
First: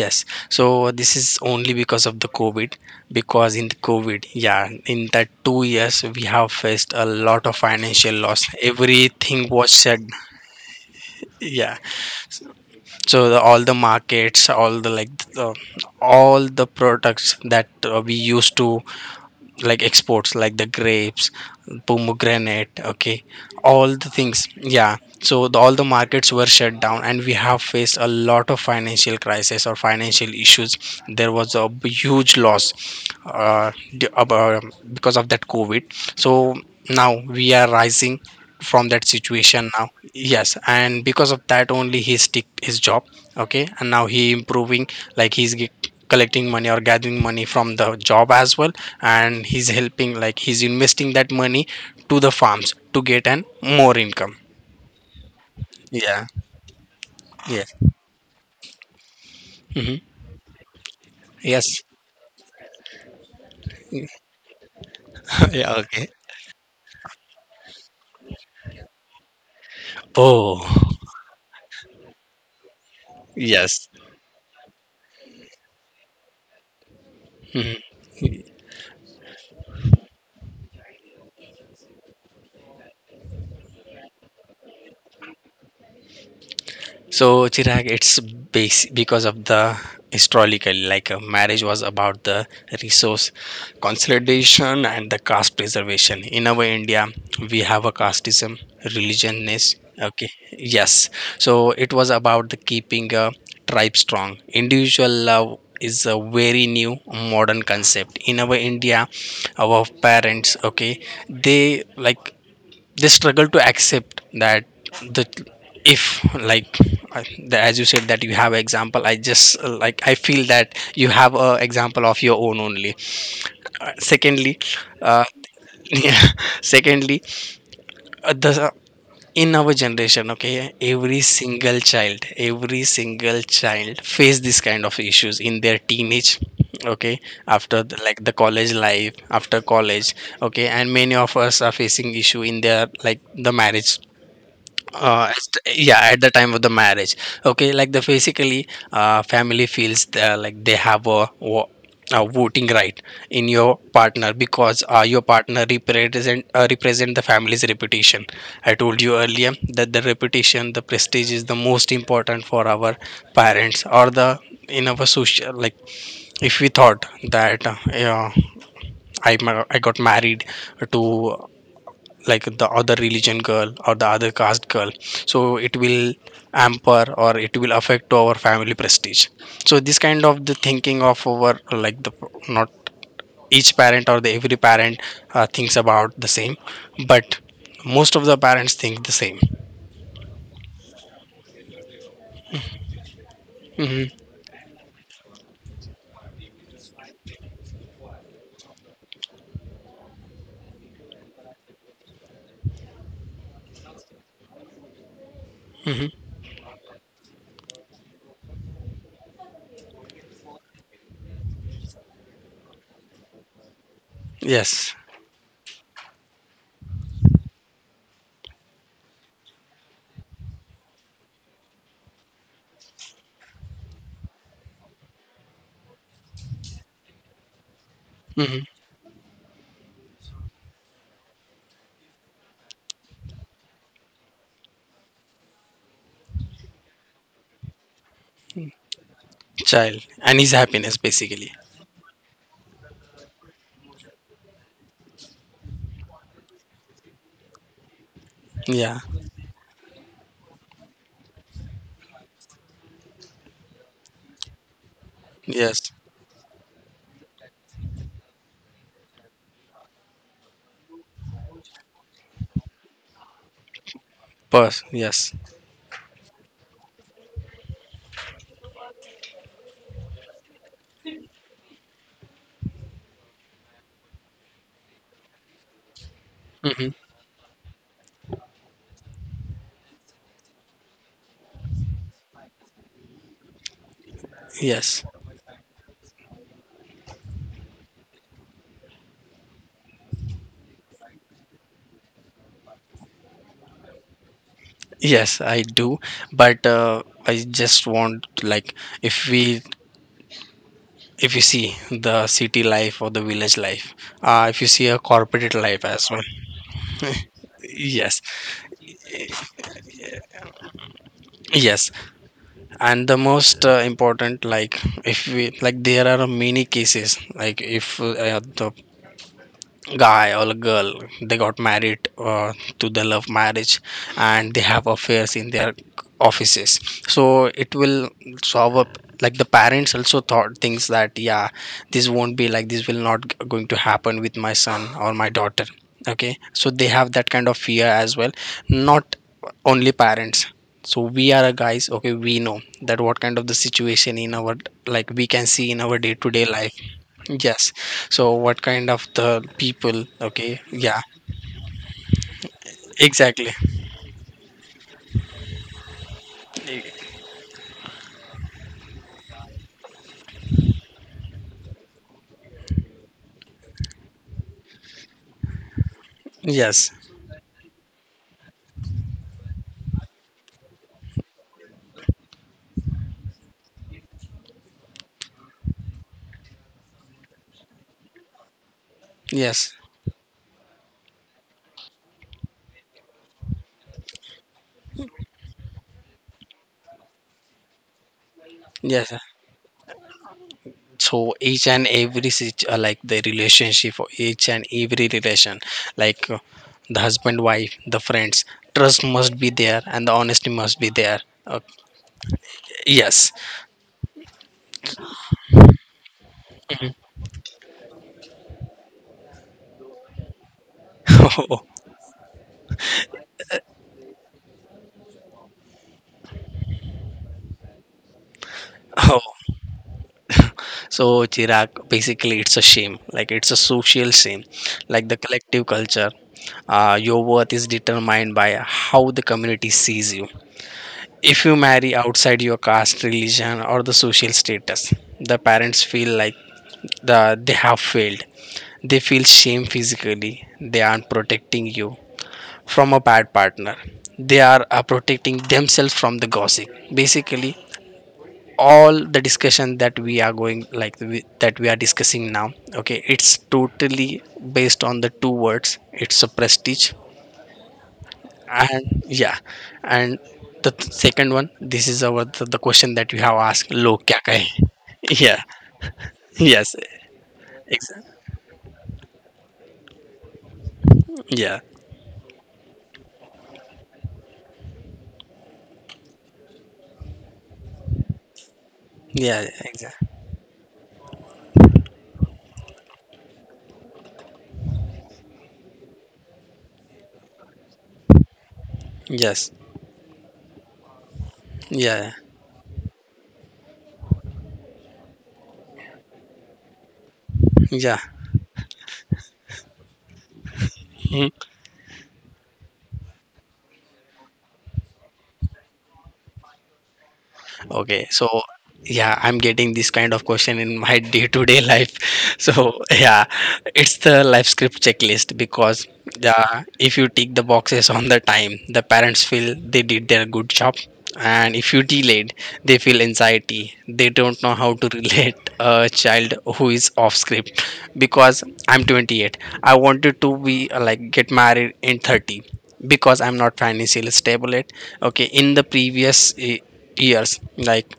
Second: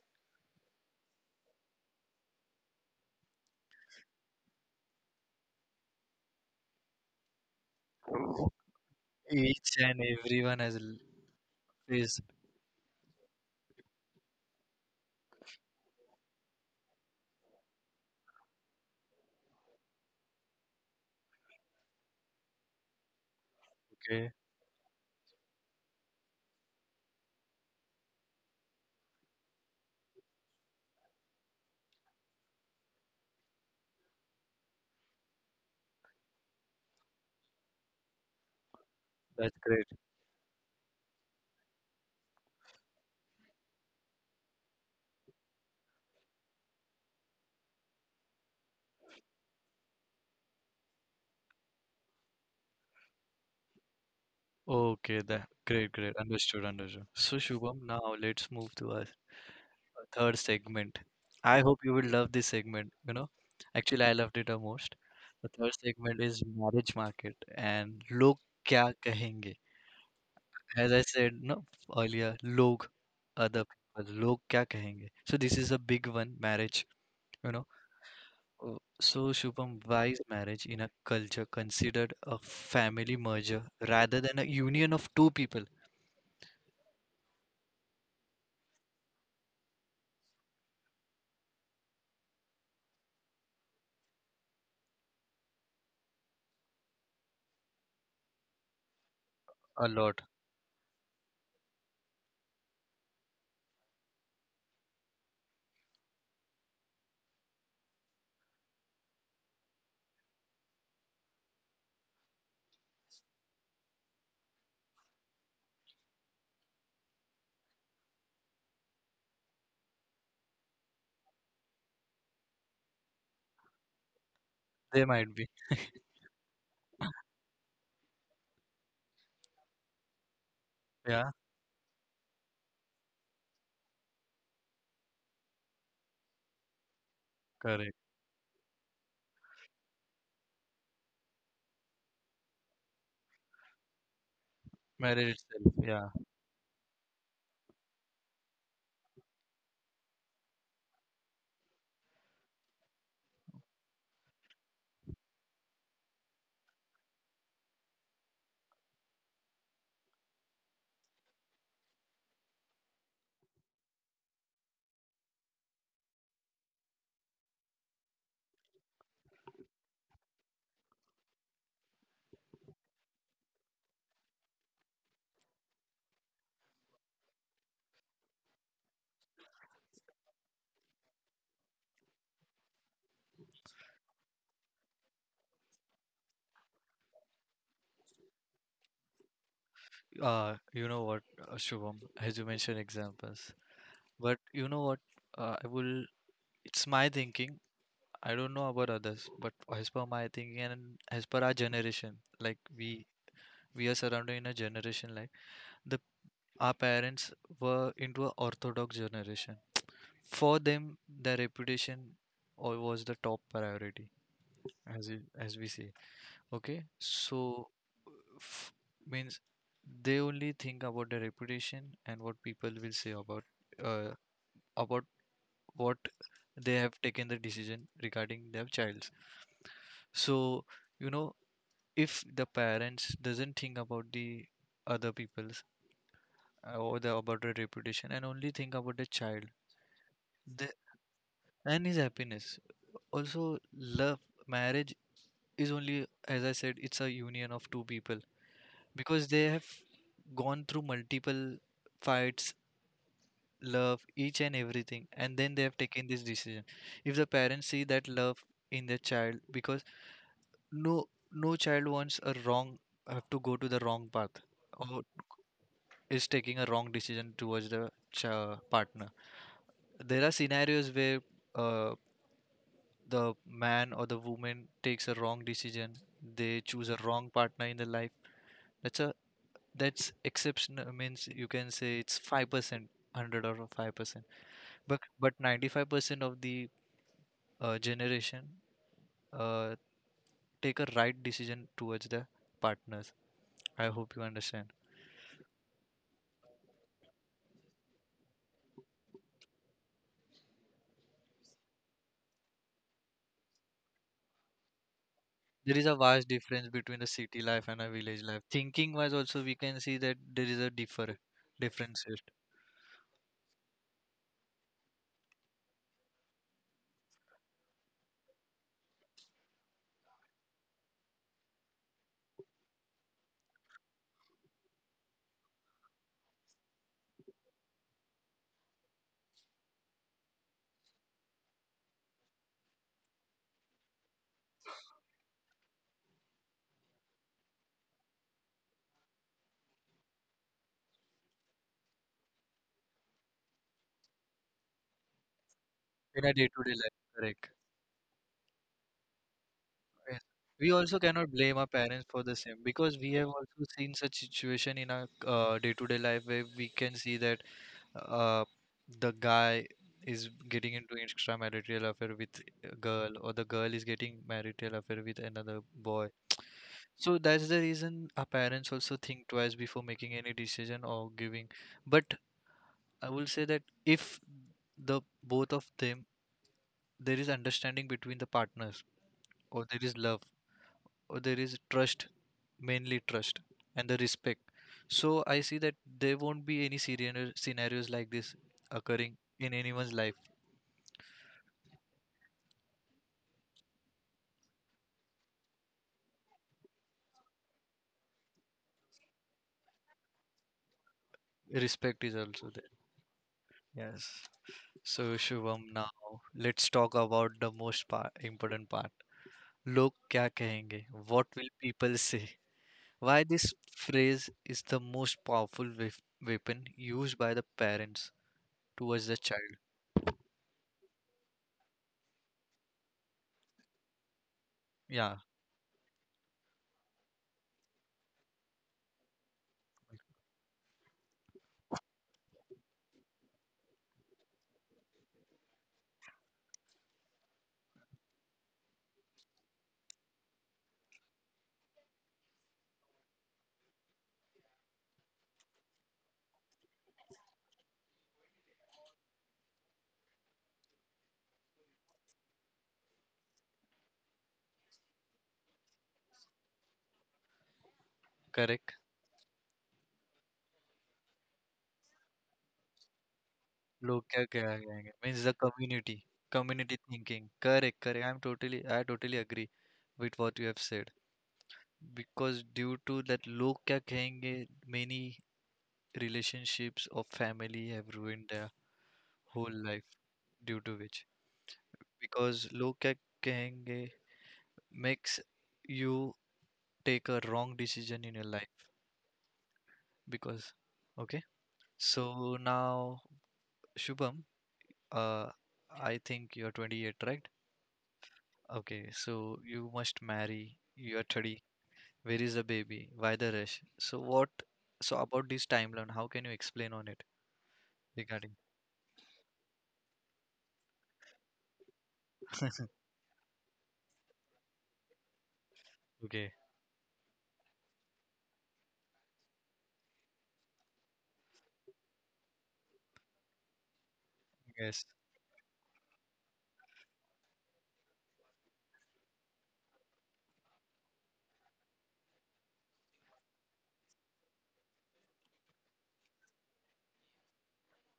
Speaker 2: Yes. So this is only because of the COVID. Because in the COVID, yeah, in that two years, we have faced a lot of financial loss.
Speaker 1: well.
Speaker 2: Everything was
Speaker 1: Each
Speaker 2: shut.
Speaker 1: and everyone has l-
Speaker 2: Yeah.
Speaker 1: is
Speaker 2: So the, all the markets, all the like, the, all the products that uh, we used to like exports, like the grapes, pomegranate, okay, all the
Speaker 1: okay.
Speaker 2: things, yeah. So the, all the markets were shut down and we have faced a lot of financial crisis or financial issues. There was a b- huge loss uh, d- ab- uh, because of that COVID. So now we are rising from that
Speaker 1: That's
Speaker 2: situation now,
Speaker 1: great.
Speaker 2: yes, and because of that only he stick his job. Okay, and now he improving, like he's g- collecting money or gathering money from the job as well, and he's helping, like he's investing that money to the farms to get an more income.
Speaker 1: Okay, that great, great.
Speaker 2: Yeah.
Speaker 1: Understood, understood. So
Speaker 2: Yeah.
Speaker 1: Shubham, now let's move to our
Speaker 2: Hmm.
Speaker 1: third segment. I hope
Speaker 2: Yes.
Speaker 1: you will love this segment. You know, actually, I loved it the most. The third
Speaker 2: Yeah, okay.
Speaker 1: segment is marriage market and log क्या कहेंगे. As
Speaker 2: Oh.
Speaker 1: I said no earlier, log other
Speaker 2: Yes.
Speaker 1: people, log क्या कहेंगे? So this is a big one, marriage. You know. Uh, So Shubham, why is marriage in a culture considered a family merger rather than a union of two people?
Speaker 2: So Chirag, it's base because of the historical, like uh, marriage was about the resource consolidation and the caste preservation. In our India, we have a casteism, religiousness.
Speaker 1: A lot.
Speaker 2: Okay, yes. So it was about the keeping a tribe strong. Individual love is a very new modern concept in our India. Our parents, okay, they like they struggle to accept that the if like I- the, as you said that you have example, I just uh, like I feel that you have a example of your own only. Secondly,
Speaker 1: They
Speaker 2: uh,
Speaker 1: might be.
Speaker 2: yeah, secondly, uh, the in our generation, okay, every
Speaker 1: Yeah,
Speaker 2: single child every single child face this kind of issues in their teenage, okay, after
Speaker 1: correct.
Speaker 2: the, like the college life, after college, okay, and many of us are facing issue in their like the marriage,
Speaker 1: Marriage
Speaker 2: uh, as
Speaker 1: itself.
Speaker 2: t- yeah,
Speaker 1: Yeah.
Speaker 2: at the time of the marriage, okay. like the basically uh, Family feels the, like they have a, wo- a voting right in your partner, because uh, your partner represent uh, represent the family's reputation. I told you earlier that the reputation, the prestige is the most important for our parents, or the in our social like. If we thought that uh, yeah, I, ma- I got married to like the other religion girl or the other caste girl, so it will hamper or it will affect to our family prestige. So this kind of the thinking of our like the not each parent or the every parent uh, thinks about the same, but most of the parents think the same.
Speaker 1: Uh, you know what, uh, Shubham, as you mentioned examples,
Speaker 2: Hmm.
Speaker 1: but you know what, uh, I will. It's my thinking. I don't know about others, but as per my thinking and as per our generation, like we we are surrounded in a generation like the
Speaker 2: Hmm.
Speaker 1: our parents were into a orthodox generation. For them, their reputation al- was the top priority,
Speaker 2: Yes.
Speaker 1: as we, as we say. Okay, so f- means they only think about their reputation and what people will say about uh, about what they have taken the decision regarding
Speaker 2: Hmm.
Speaker 1: their childs. So you know if the parents doesn't think about the other people or the about their reputation and only think about the child,
Speaker 2: Child and his
Speaker 1: the,
Speaker 2: happiness basically.
Speaker 1: and his happiness. Also, love marriage is only, as I said, it's a union of two people
Speaker 2: Yeah.
Speaker 1: because they have gone through multiple fights, love, each and everything, and then they have
Speaker 2: Yes.
Speaker 1: taken this decision. If the parents see that love in their child, because no no child wants a wrong have to go to the wrong path
Speaker 2: Pers,
Speaker 1: or
Speaker 2: yes.
Speaker 1: is taking a wrong decision towards the ch- partner. There are scenarios where uh, the man or the woman takes a wrong decision. They choose
Speaker 2: Hmm.
Speaker 1: a wrong partner in their life. That's a that's exceptional, means you can say it's five percent, hundred or five percent. but
Speaker 2: Yes.
Speaker 1: but ninety-five percent of the uh, generation uh, take a right decision towards their partners. I hope you understand.
Speaker 2: Yes, I do, but uh, I just want like, if we, if you see the city life or the village life, uh, if you see a corporate
Speaker 1: There
Speaker 2: life
Speaker 1: is a
Speaker 2: as well.
Speaker 1: vast difference between the city life and a
Speaker 2: Yes,
Speaker 1: village life, thinking wise also we can see that there is a differ
Speaker 2: yes,
Speaker 1: difference here
Speaker 2: and the most uh, important, like if we like, there are many cases, like if uh, the guy or a girl, they got married, uh, to the love marriage, and they have affairs in their offices, so it will solve up, like the parents also thought things that yeah, this won't be like this will not g- going to happen with my son or my daughter, okay, so they have that kind of fear as well, not only parents. So we are a guys, okay, we know that what kind of the situation in our like, we can see in our day
Speaker 1: in
Speaker 2: to
Speaker 1: a
Speaker 2: day
Speaker 1: day-to-day
Speaker 2: life.
Speaker 1: life, correct.
Speaker 2: Yes. So what kind of the people?
Speaker 1: Yes.
Speaker 2: Okay.
Speaker 1: We also
Speaker 2: Yeah.
Speaker 1: cannot blame our parents for the same because we have
Speaker 2: Exactly.
Speaker 1: also seen such situation in our uh, day-to-day life, where we can see that uh, the guy is getting into extramarital affair with a girl or the girl is getting marital affair with another boy.
Speaker 2: Yes.
Speaker 1: So that's the reason our parents also think twice before making any decision or giving. But I will say that, if the both of them, there is understanding between the partners, or
Speaker 2: Yes.
Speaker 1: there is love, or there is trust, mainly trust, and the respect. So I see that there won't be any scenario, scenarios like this
Speaker 2: Yes.
Speaker 1: occurring in anyone's life.
Speaker 2: So each and every situ- uh, like the relationship or each and every relation, like uh, the husband wife, the friends, trust must be there, and the honesty must be there. Uh,
Speaker 1: Respect is also there.
Speaker 2: yes.
Speaker 1: Yes. So, Shubham, now let's talk about the most pa- important part. Log kya kahenge? What will
Speaker 2: Oh.
Speaker 1: people say? Why this phrase is the most powerful wef- weapon used by the parents towards the
Speaker 2: Oh.
Speaker 1: child?
Speaker 2: So Chirag, basically it's a shame, like it's a social shame, like
Speaker 1: Yeah,
Speaker 2: the collective culture. Uh, your worth is determined by how the community sees you. If you marry outside your caste, religion, or the social status, the parents feel like the, they have failed. They feel shame physically. They aren't protecting you from a bad partner. They are uh, protecting themselves from the gossip. Basically, all the discussion that we are going, like we- that we are discussing now, okay, it's totally based on the two words. It's a prestige
Speaker 1: correct.
Speaker 2: and yeah, and the th- second one, this is our the, the question that you have asked, lo
Speaker 1: Log
Speaker 2: kya
Speaker 1: kya
Speaker 2: kahe.
Speaker 1: kahenge means the
Speaker 2: Yeah.
Speaker 1: community,
Speaker 2: Yes.
Speaker 1: community thinking. Correct,
Speaker 2: exa-
Speaker 1: correct. I'm totally, I totally agree with what you have said,
Speaker 2: yeah.
Speaker 1: because due to that log kya kahenge, many relationships of family have ruined their
Speaker 2: Yeah,
Speaker 1: whole life,
Speaker 2: exactly.
Speaker 1: due to which, because log kya kahenge makes you take a wrong decision in your life,
Speaker 2: Yes.
Speaker 1: because okay.
Speaker 2: Yeah.
Speaker 1: So now, Shubham, uh, I think you're twenty-eight, right?
Speaker 2: Yeah.
Speaker 1: Okay, so you must marry. You are
Speaker 2: Hmm.
Speaker 1: thirty. Where is the baby? Why the rush? So what? So about this timeline, how can you explain on it
Speaker 2: Okay, so
Speaker 1: regarding?
Speaker 2: yeah, I'm getting this kind of question in my day-to-day life. So yeah, it's the life script checklist. Because
Speaker 1: Okay,
Speaker 2: yeah, if you tick the boxes on the time, the parents feel they did their good job. And if you delayed, they feel anxiety. They don't know how
Speaker 1: yes.
Speaker 2: to relate a child who is off script. Because I'm twenty-eight, I wanted to be uh, like get married in thirty, because I'm not financially stable yet, okay. In the previous eh, years, like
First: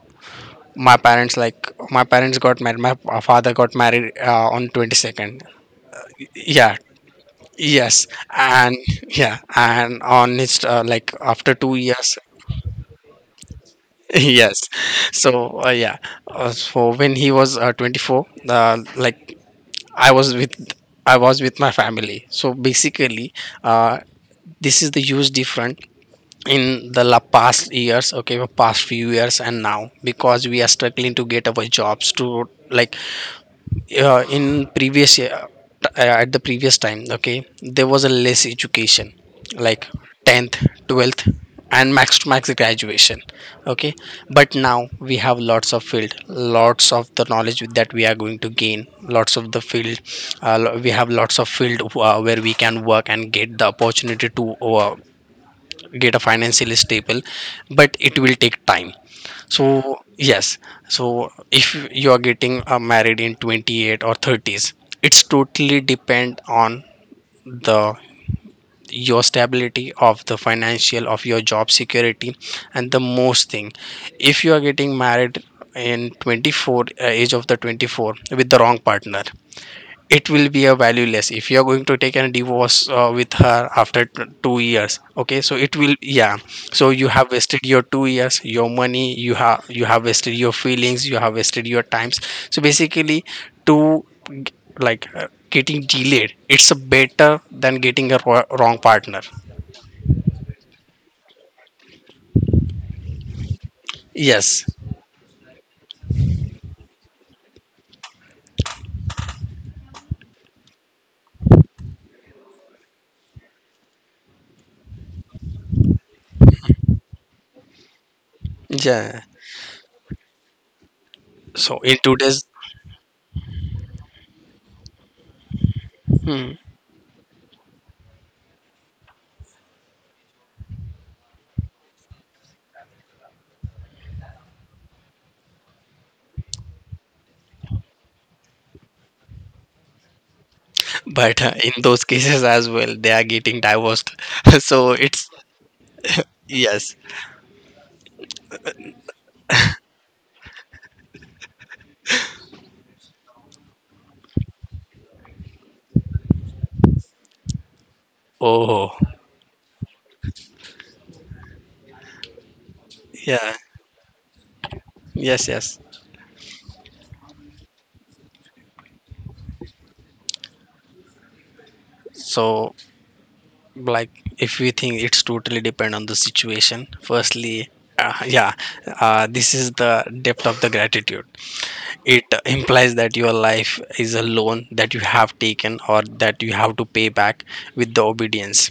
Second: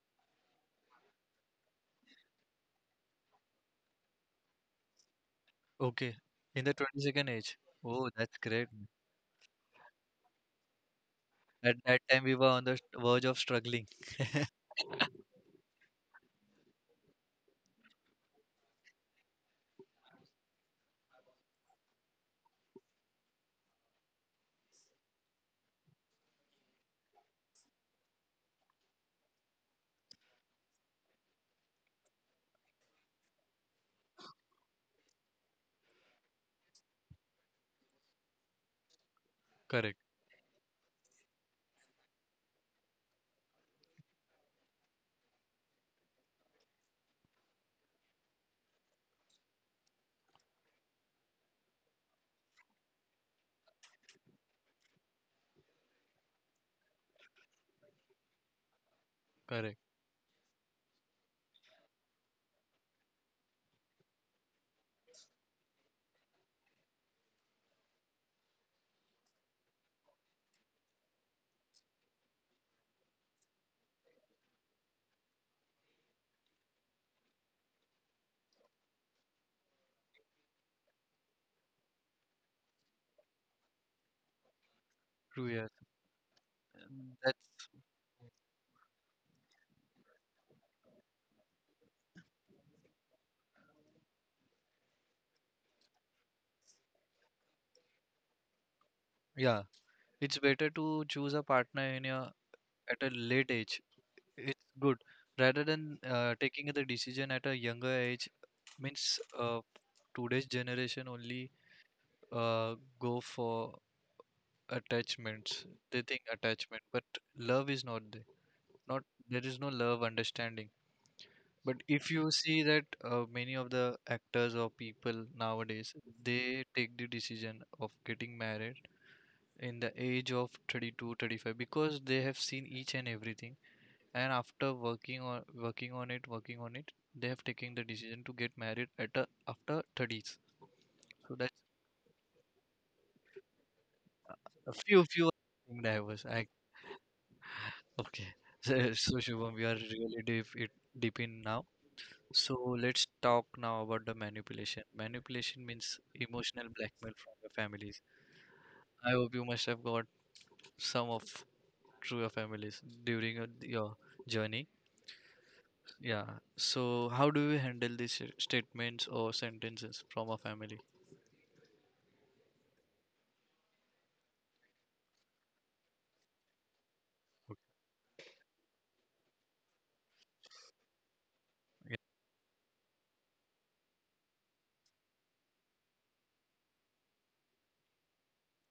Speaker 2: my parents like my parents got married, my uh, father got married uh, on twenty-second.
Speaker 1: Okay, in the
Speaker 2: Yeah.
Speaker 1: twenty-second age.
Speaker 2: Yes,
Speaker 1: Oh, that's great.
Speaker 2: and yeah, and on his uh, like after
Speaker 1: At
Speaker 2: two
Speaker 1: that
Speaker 2: years,
Speaker 1: time, we were on the verge of struggling.
Speaker 2: yes. So uh, yeah, uh, so when he was uh, twenty-four, uh, like i was with I was with my family. So basically, uh, this is the huge difference in the la- past years, okay, past few years, and now, because we are struggling to get our jobs to like, yeah, in previous year, t- uh, at the previous time, okay, there was a less education, like
Speaker 1: Correct,
Speaker 2: tenth, twelfth, and max to max graduation, okay. But now we have lots of field, lots of the knowledge that we are going to gain, lots of the field, uh, lo- we have lots of field uh, where we can work and get the opportunity to uh, get a financially stable, but it will take time.
Speaker 1: correct.
Speaker 2: So yes, so if you are getting uh, married in twenty-eight or thirties, it's totally depend on the your stability of the financial, of your job security. And the most thing, if you are getting married in twenty-four, uh, age of the twenty-four, with the wrong partner, it will be a valueless. If you're going to take a divorce uh, with her after t- two years, okay,
Speaker 1: True,
Speaker 2: so
Speaker 1: yes.
Speaker 2: it will yeah. So you
Speaker 1: Um,
Speaker 2: have
Speaker 1: That's
Speaker 2: wasted your two years, your money, you have, you have wasted your feelings, you have wasted your times. So basically, to g- like uh, getting delayed, it's a better than getting a wro- wrong partner.
Speaker 1: yeah. It's better to choose a partner in your at a late age, it's
Speaker 2: Yes.
Speaker 1: good rather than uh, taking the decision at a younger age. Means uh, today's generation only uh, go for attachments. They think attachment, but love is not there, not,
Speaker 2: Yeah.
Speaker 1: there is no love, understanding.
Speaker 2: So
Speaker 1: But
Speaker 2: in
Speaker 1: if you
Speaker 2: today's.
Speaker 1: see that uh, many of the actors or people nowadays,
Speaker 2: Hmm.
Speaker 1: they take the decision of getting married in the age of thirty two, thirty five, because they have seen each and everything, and after working on working on it working on it, they have taken the decision to get married at a, after thirties. So
Speaker 2: But uh,
Speaker 1: that's
Speaker 2: in those cases as well, they are getting divorced,
Speaker 1: a
Speaker 2: so
Speaker 1: few few
Speaker 2: it's.
Speaker 1: thing that I was, I.
Speaker 2: Yes.
Speaker 1: Okay. so, so Shubham, we are really deep it deep in now. So let's talk now about the manipulation manipulation means emotional blackmail from the families.
Speaker 2: Oh.
Speaker 1: I hope you must have got some of through your families during your,
Speaker 2: Yeah.
Speaker 1: your journey.
Speaker 2: Yes, yes.
Speaker 1: Yeah. So how do you handle these statements or sentences from a family?
Speaker 2: So, like, if we think, it's totally depend on the situation, firstly, uh, yeah, uh, this is the depth of the gratitude.
Speaker 1: Yeah,
Speaker 2: It implies that your life is a loan that you have taken or that you have to pay back with the obedience,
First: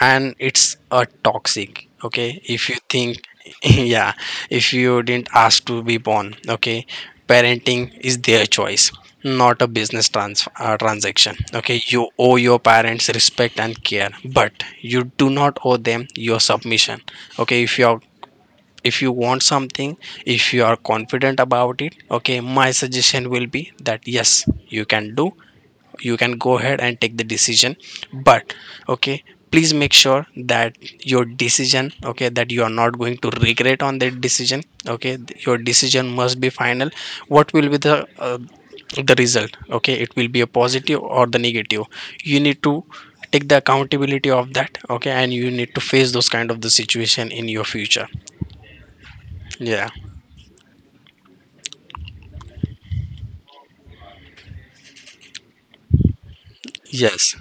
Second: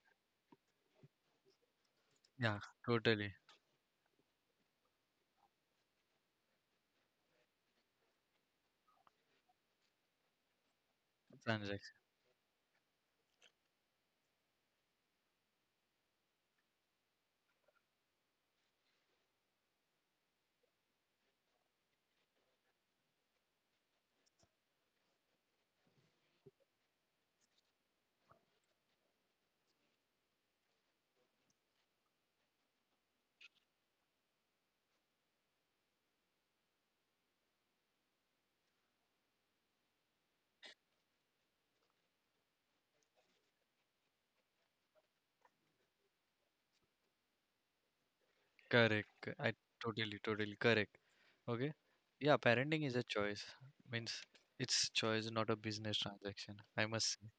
Speaker 2: and it's a toxic, okay,
Speaker 1: yeah,
Speaker 2: if you think.
Speaker 1: totally.
Speaker 2: Yeah, if you didn't ask to be born, okay, parenting is their choice, not a business trans- uh, transaction. Okay,
Speaker 1: Transaction.
Speaker 2: you owe your parents respect and care, but you do not owe them your submission. Okay, if your, if you want something, if you are confident about it, okay, my suggestion will be that yes, you can do, you can go ahead and take the decision. But okay, please make sure that your decision, okay, that you are not going to regret on that decision. Okay, your decision must be final. What will be the uh, the result? Okay, it will be a positive or the negative. You need to take the accountability of that, okay, and you need to face those kind of the situation in your future.
Speaker 1: Correct. co- I
Speaker 2: Yeah.
Speaker 1: totally, totally correct. Okay. Yeah, parenting is a choice. Means it's choice, not a business transaction, I must say.
Speaker 2: Yes,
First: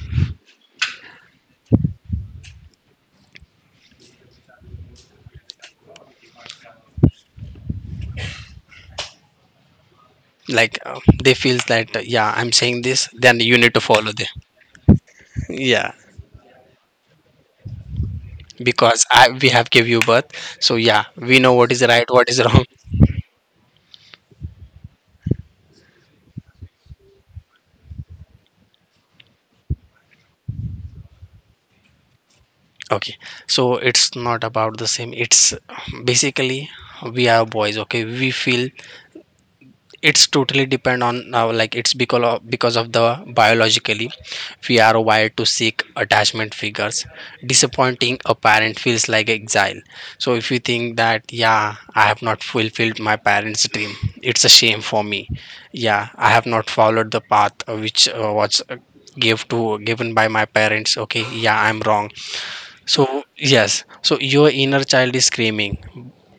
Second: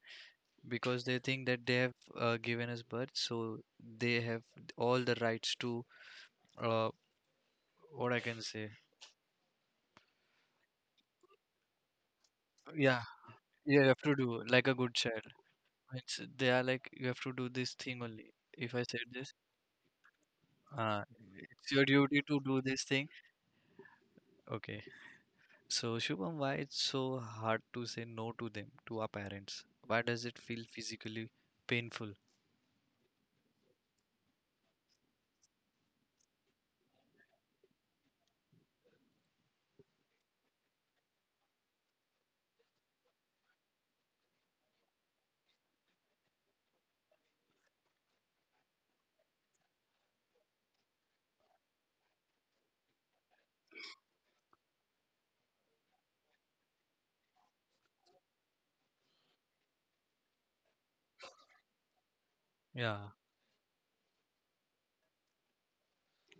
Speaker 1: Because they think that they have uh, given us birth, so they have all the rights to, uh, what I can say.
Speaker 2: like uh, they feel that uh, yeah, I'm saying
Speaker 1: Yeah,
Speaker 2: this, then you need
Speaker 1: you
Speaker 2: to
Speaker 1: have
Speaker 2: follow
Speaker 1: to
Speaker 2: them.
Speaker 1: do like a good child.
Speaker 2: Yeah,
Speaker 1: Means they are like, you have to do this thing only. If I said
Speaker 2: because I
Speaker 1: this,
Speaker 2: we have give you birth, so
Speaker 1: uh,
Speaker 2: yeah, we know
Speaker 1: it's
Speaker 2: what is
Speaker 1: your
Speaker 2: right,
Speaker 1: duty
Speaker 2: what
Speaker 1: to
Speaker 2: is
Speaker 1: do
Speaker 2: wrong.
Speaker 1: this thing. Okay. So, Shubham, why it's so hard to say no to them, to our parents? Why does it feel physically painful?
Speaker 2: Okay, so it's not about the same. It's uh, Basically we are boys. Okay, we feel it's totally depend on now, like it's because of because of the biologically we are wired to seek attachment figures. Disappointing a parent feels like exile. So if you think that yeah, I have not fulfilled my parents dream, it's a shame for me. Yeah, I have not followed the path uh, which uh, was uh, give to given by my parents. Okay, yeah, I'm wrong.
Speaker 1: Yeah.
Speaker 2: So, yes, so your inner child is screaming,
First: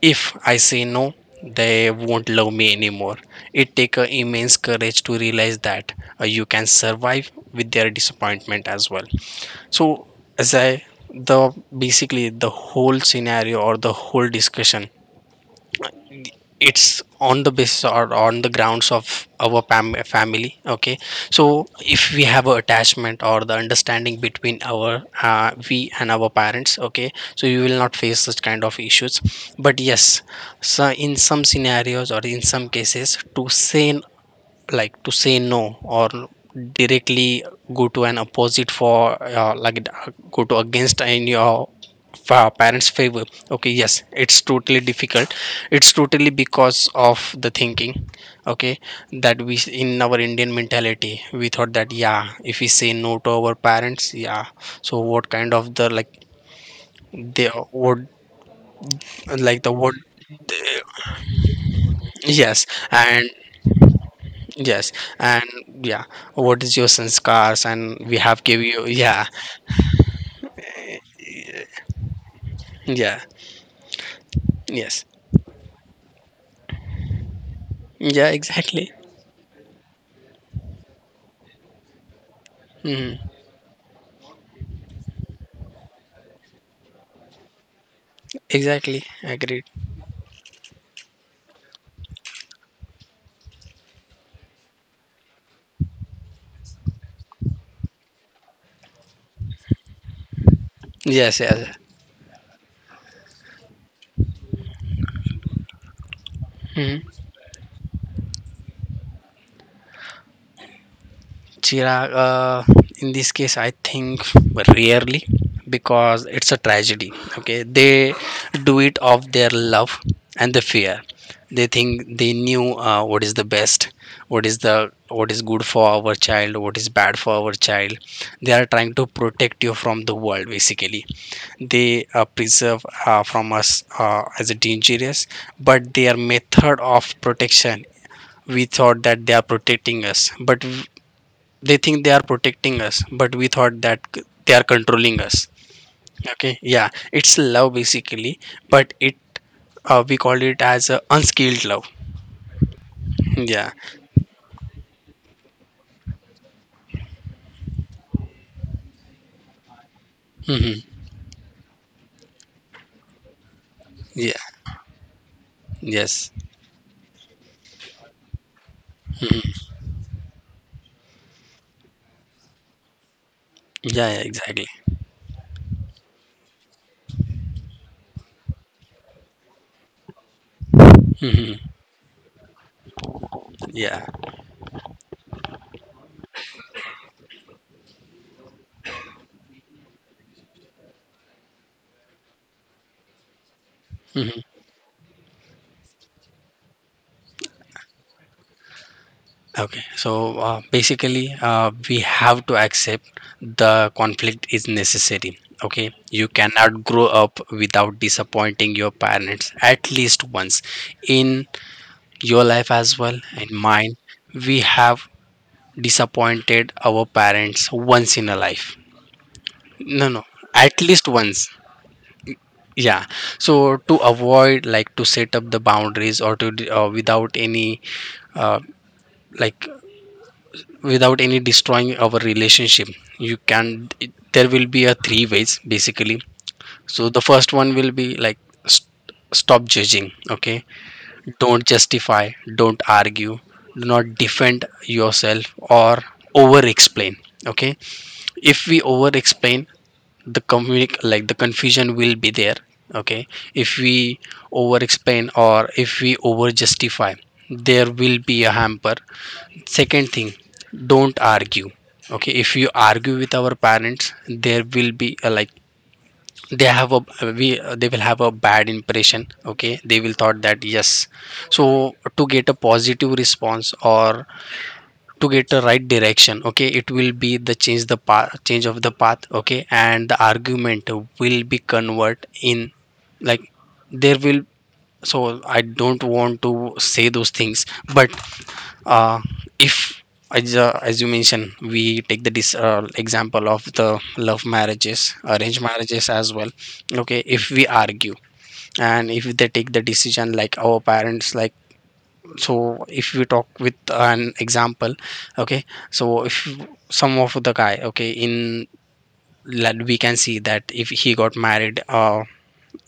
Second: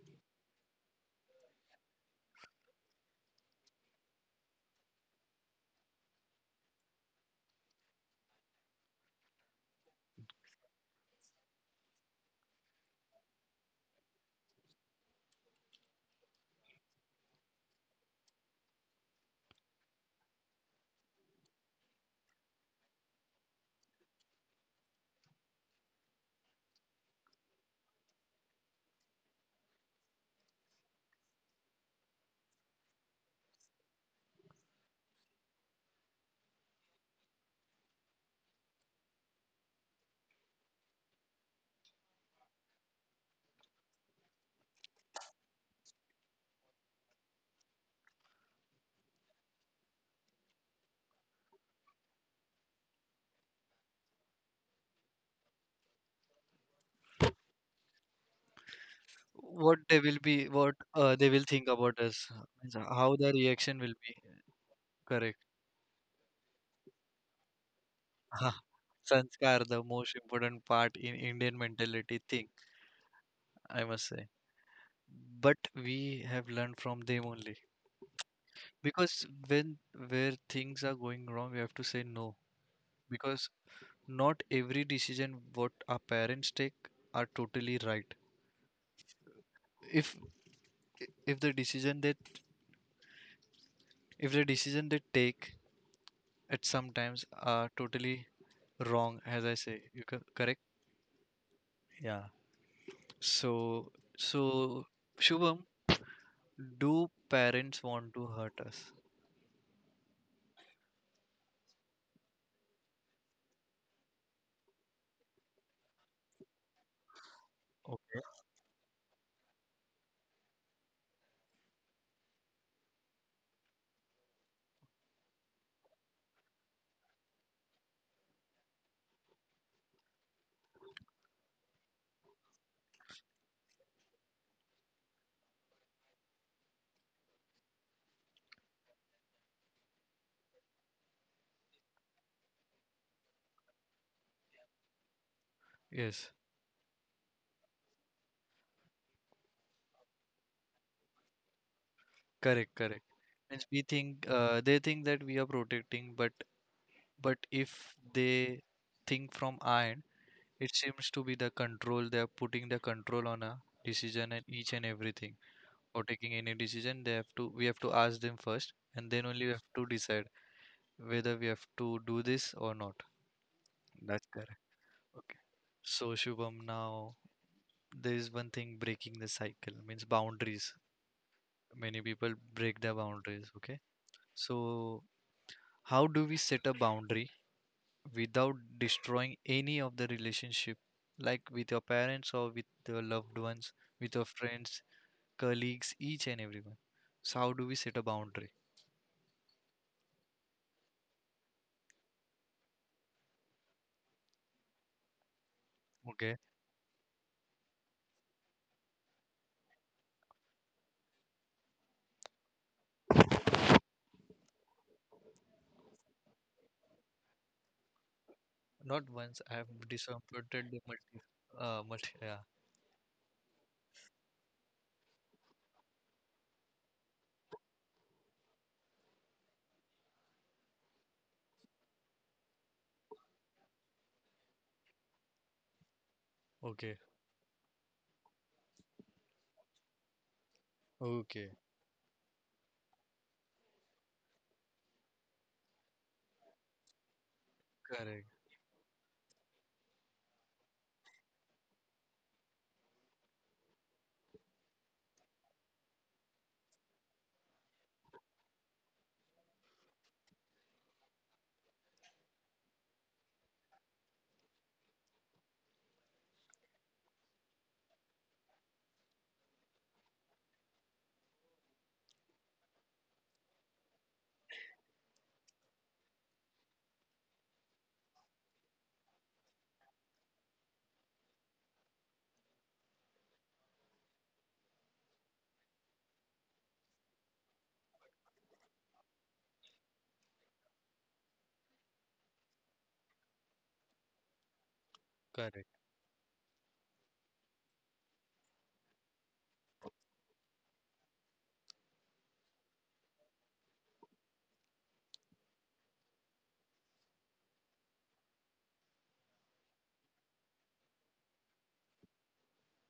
Speaker 2: if I say no, they won't love me anymore. It takes a immense courage to realize that uh, you can survive with their disappointment as well. So, as I the basically the whole scenario or the whole discussion, it's on the basis or on the grounds of our fam- family. Okay, so if we have a attachment or the understanding between our uh, we and our parents, okay, so you will not face such kind of issues. But yes, so in some scenarios or in some cases, to say n- like to say no, or directly go to an opposite for uh, like uh, go to against in your fa- parents favor, okay, yes, it's totally difficult. It's totally because of the thinking, okay, that we, in our indian mentality, we thought that yeah, if we say no to our parents, yeah, so what kind of the, like they would, like the
Speaker 1: What
Speaker 2: what.
Speaker 1: they will be, what uh, they will think about us, uh,
Speaker 2: Yes.
Speaker 1: means uh, how
Speaker 2: And
Speaker 1: their reaction will be.
Speaker 2: yes.
Speaker 1: Correct.
Speaker 2: And yeah, what is your sanskars and we have give you, yeah.
Speaker 1: Sanskar, the most important part in Indian mentality thing,
Speaker 2: Yeah.
Speaker 1: I must say.
Speaker 2: Yes.
Speaker 1: But we have learned from them only.
Speaker 2: Yeah, exactly.
Speaker 1: Because when where things are going wrong, we have to say no.
Speaker 2: Hmm.
Speaker 1: Because not every decision what our parents take are totally right.
Speaker 2: Exactly. Agreed.
Speaker 1: If if the decision that if the decision they take at sometimes are totally wrong, as I say, you co- correct.
Speaker 2: Yes, yes.
Speaker 1: So so, Shubham,
Speaker 2: Mm-hmm.
Speaker 1: do parents want to hurt us?
Speaker 2: Chirag, uh, in this case, I think rarely, because it's a tragedy. Okay, they do it of their love and the fear. They think they knew uh, what is the best, what is the, what is good for our child, what is bad for our child. They are trying to protect you from the world. Basically, they uh, preserve uh, from us uh, as a dangerous, but their method of protection, we thought that they are protecting us, but they think they are protecting us, but we thought that c- they are controlling us.
Speaker 1: Yes,
Speaker 2: Okay, yeah, it's love basically, but it, uh, we call it as a unskilled love.
Speaker 1: correct, correct. And
Speaker 2: Yeah.
Speaker 1: we think uh, they think that we are protecting, but but if they think from our end, it
Speaker 2: Hmm.
Speaker 1: seems to be the control. They are putting the control on a decision
Speaker 2: Yeah.
Speaker 1: and each and everything. Before
Speaker 2: Yes.
Speaker 1: taking any decision, they have to we have to ask them first, and then only we
Speaker 2: Hmm.
Speaker 1: have to decide whether we have to do this or not.
Speaker 2: Yeah, yeah
Speaker 1: That's
Speaker 2: exactly.
Speaker 1: correct. Okay. So, Shubham, now there is one thing, breaking the cycle, means boundaries.
Speaker 2: Hmm.
Speaker 1: Many people break their boundaries, okay.
Speaker 2: Yeah.
Speaker 1: So how do we set a boundary without destroying any of the relationship, like with your parents, or with your loved ones, with your
Speaker 2: Hmm.
Speaker 1: friends, colleagues, each and everyone? So how do we set a boundary?
Speaker 2: Okay, so uh, basically uh, we have to accept the conflict is necessary. Okay, you
Speaker 1: Okay.
Speaker 2: cannot grow up without disappointing your parents at least once in your life as well, and mine, we have disappointed our parents once in a life.
Speaker 1: Not once I have
Speaker 2: No no,
Speaker 1: disappointed the
Speaker 2: at least
Speaker 1: multi.
Speaker 2: once.
Speaker 1: Uh, multi. Yeah.
Speaker 2: Yeah, so to avoid, like to set up the boundaries, or to d- uh, without any uh, like without any destroying our relationship, you can, it- there will be a three ways basically.
Speaker 1: Okay.
Speaker 2: So the first one will be like st- stop judging. Okay,
Speaker 1: Okay.
Speaker 2: don't justify, don't argue, do not defend yourself or over explain. Okay,
Speaker 1: Correct.
Speaker 2: if we over explain, the communi- like the confusion will be there. Okay, if we over explain or if we over justify, there will be a hamper. Second thing, don't argue. Okay, if you argue with our parents, there will be a, like they have a, we they will have a bad impression. Okay, they will thought that yes, so to get a positive response or to get a right direction, okay, it will be the change the path, change of the path, okay, and the argument will be convert in, like there will, so I don't want to say those things, but uh, if, as, uh, as you mentioned, we take the dis- uh, example of the love marriages, arranged
Speaker 1: Correct.
Speaker 2: marriages as well. Okay, if we argue, and if they take the decision, like our parents, like, so if we talk with an example, okay, so if some of the guy, okay, in, like we can see that if he got married uh,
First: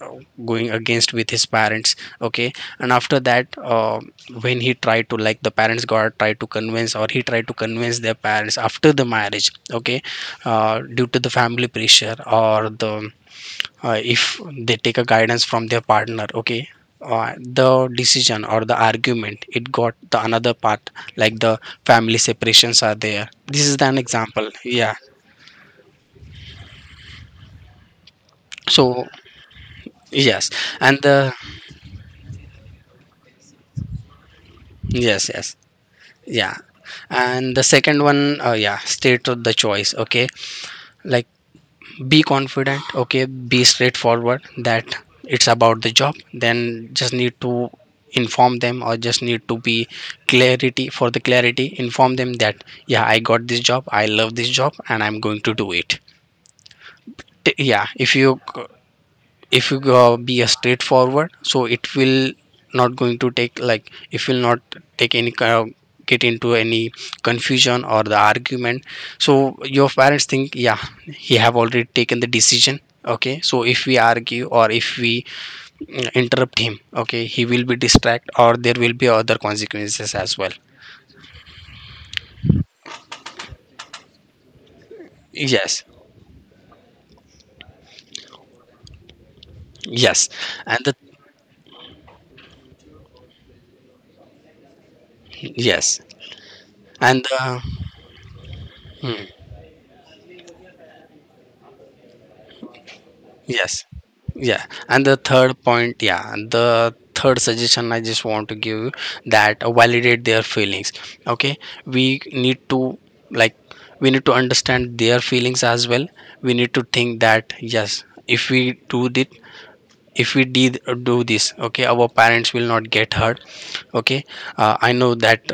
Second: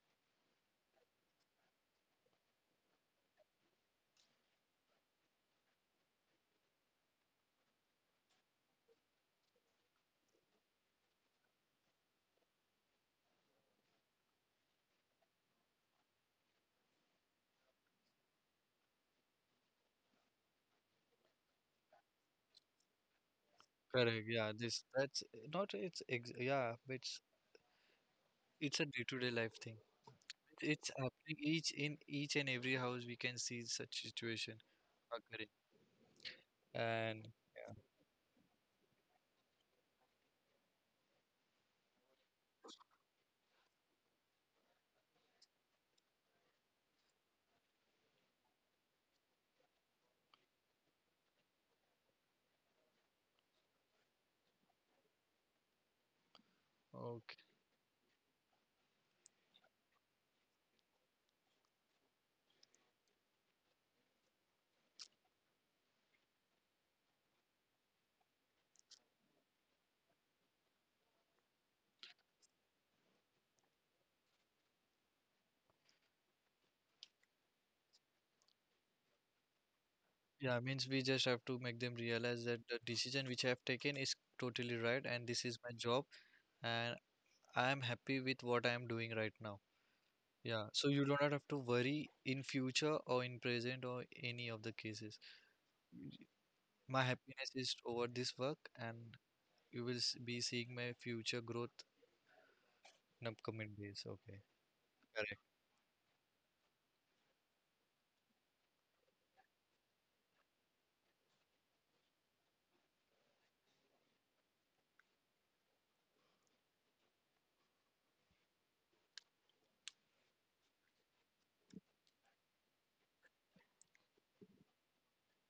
Speaker 2: uh, going against with his parents, okay, and after that uh, when he tried to, like the parents got tried to convince, or he tried to convince their parents after the marriage, okay, uh, due to the family pressure or the uh, if they take a guidance from their partner, okay, uh, the decision or the argument, it got the another part, like the family separations are there, this is an
Speaker 1: Correct.
Speaker 2: example,
Speaker 1: Yeah. This.
Speaker 2: yeah.
Speaker 1: That's not. It's. Ex yeah. It's. It's a
Speaker 2: So
Speaker 1: day-to-day life thing.
Speaker 2: yes.
Speaker 1: It's
Speaker 2: And the,
Speaker 1: happening each in each and every house. We can see such situation
Speaker 2: yes
Speaker 1: occurring.
Speaker 2: yes. Yeah,
Speaker 1: And
Speaker 2: and the second one, uh, yeah, state of the choice. Okay, like be confident, okay, be straightforward that it's about the job, then just need to inform them, or just need to be clarity, for the clarity inform them that yeah, I got this job, I love this job, and I'm going to do it.
Speaker 1: okay.
Speaker 2: T- yeah, if you, if you go uh, be a straightforward, so it will not going to take, like if will not take any kind of, get into any confusion or the argument, so your parents think yeah, he have already taken the decision. Okay, so if we argue or if we mm, interrupt him, okay, he will be distract, or there will be other consequences as well.
Speaker 1: Yeah. Means we just have to make them realize that the decision which I have taken is totally right, and this is my
Speaker 2: Yes,
Speaker 1: job, and I am happy with what I am doing right now.
Speaker 2: yes.
Speaker 1: Yeah,
Speaker 2: And
Speaker 1: so
Speaker 2: the
Speaker 1: you do not have to worry in future or in present or any of the cases.
Speaker 2: yes.
Speaker 1: Y- My
Speaker 2: And
Speaker 1: happiness
Speaker 2: the
Speaker 1: is over this work, and
Speaker 2: hmm,
Speaker 1: you will s- be seeing my future growth in upcoming
Speaker 2: yes.
Speaker 1: days. Okay,
Speaker 2: Yeah, and the
Speaker 1: correct,
Speaker 2: third point, yeah, and the third suggestion I just want to give you, that uh, validate their feelings. Okay, we need to, like we need to understand their feelings as well. We need to think that yes, if we do this, if we did uh, do this, okay, our parents will not get hurt. Okay, uh, I know that,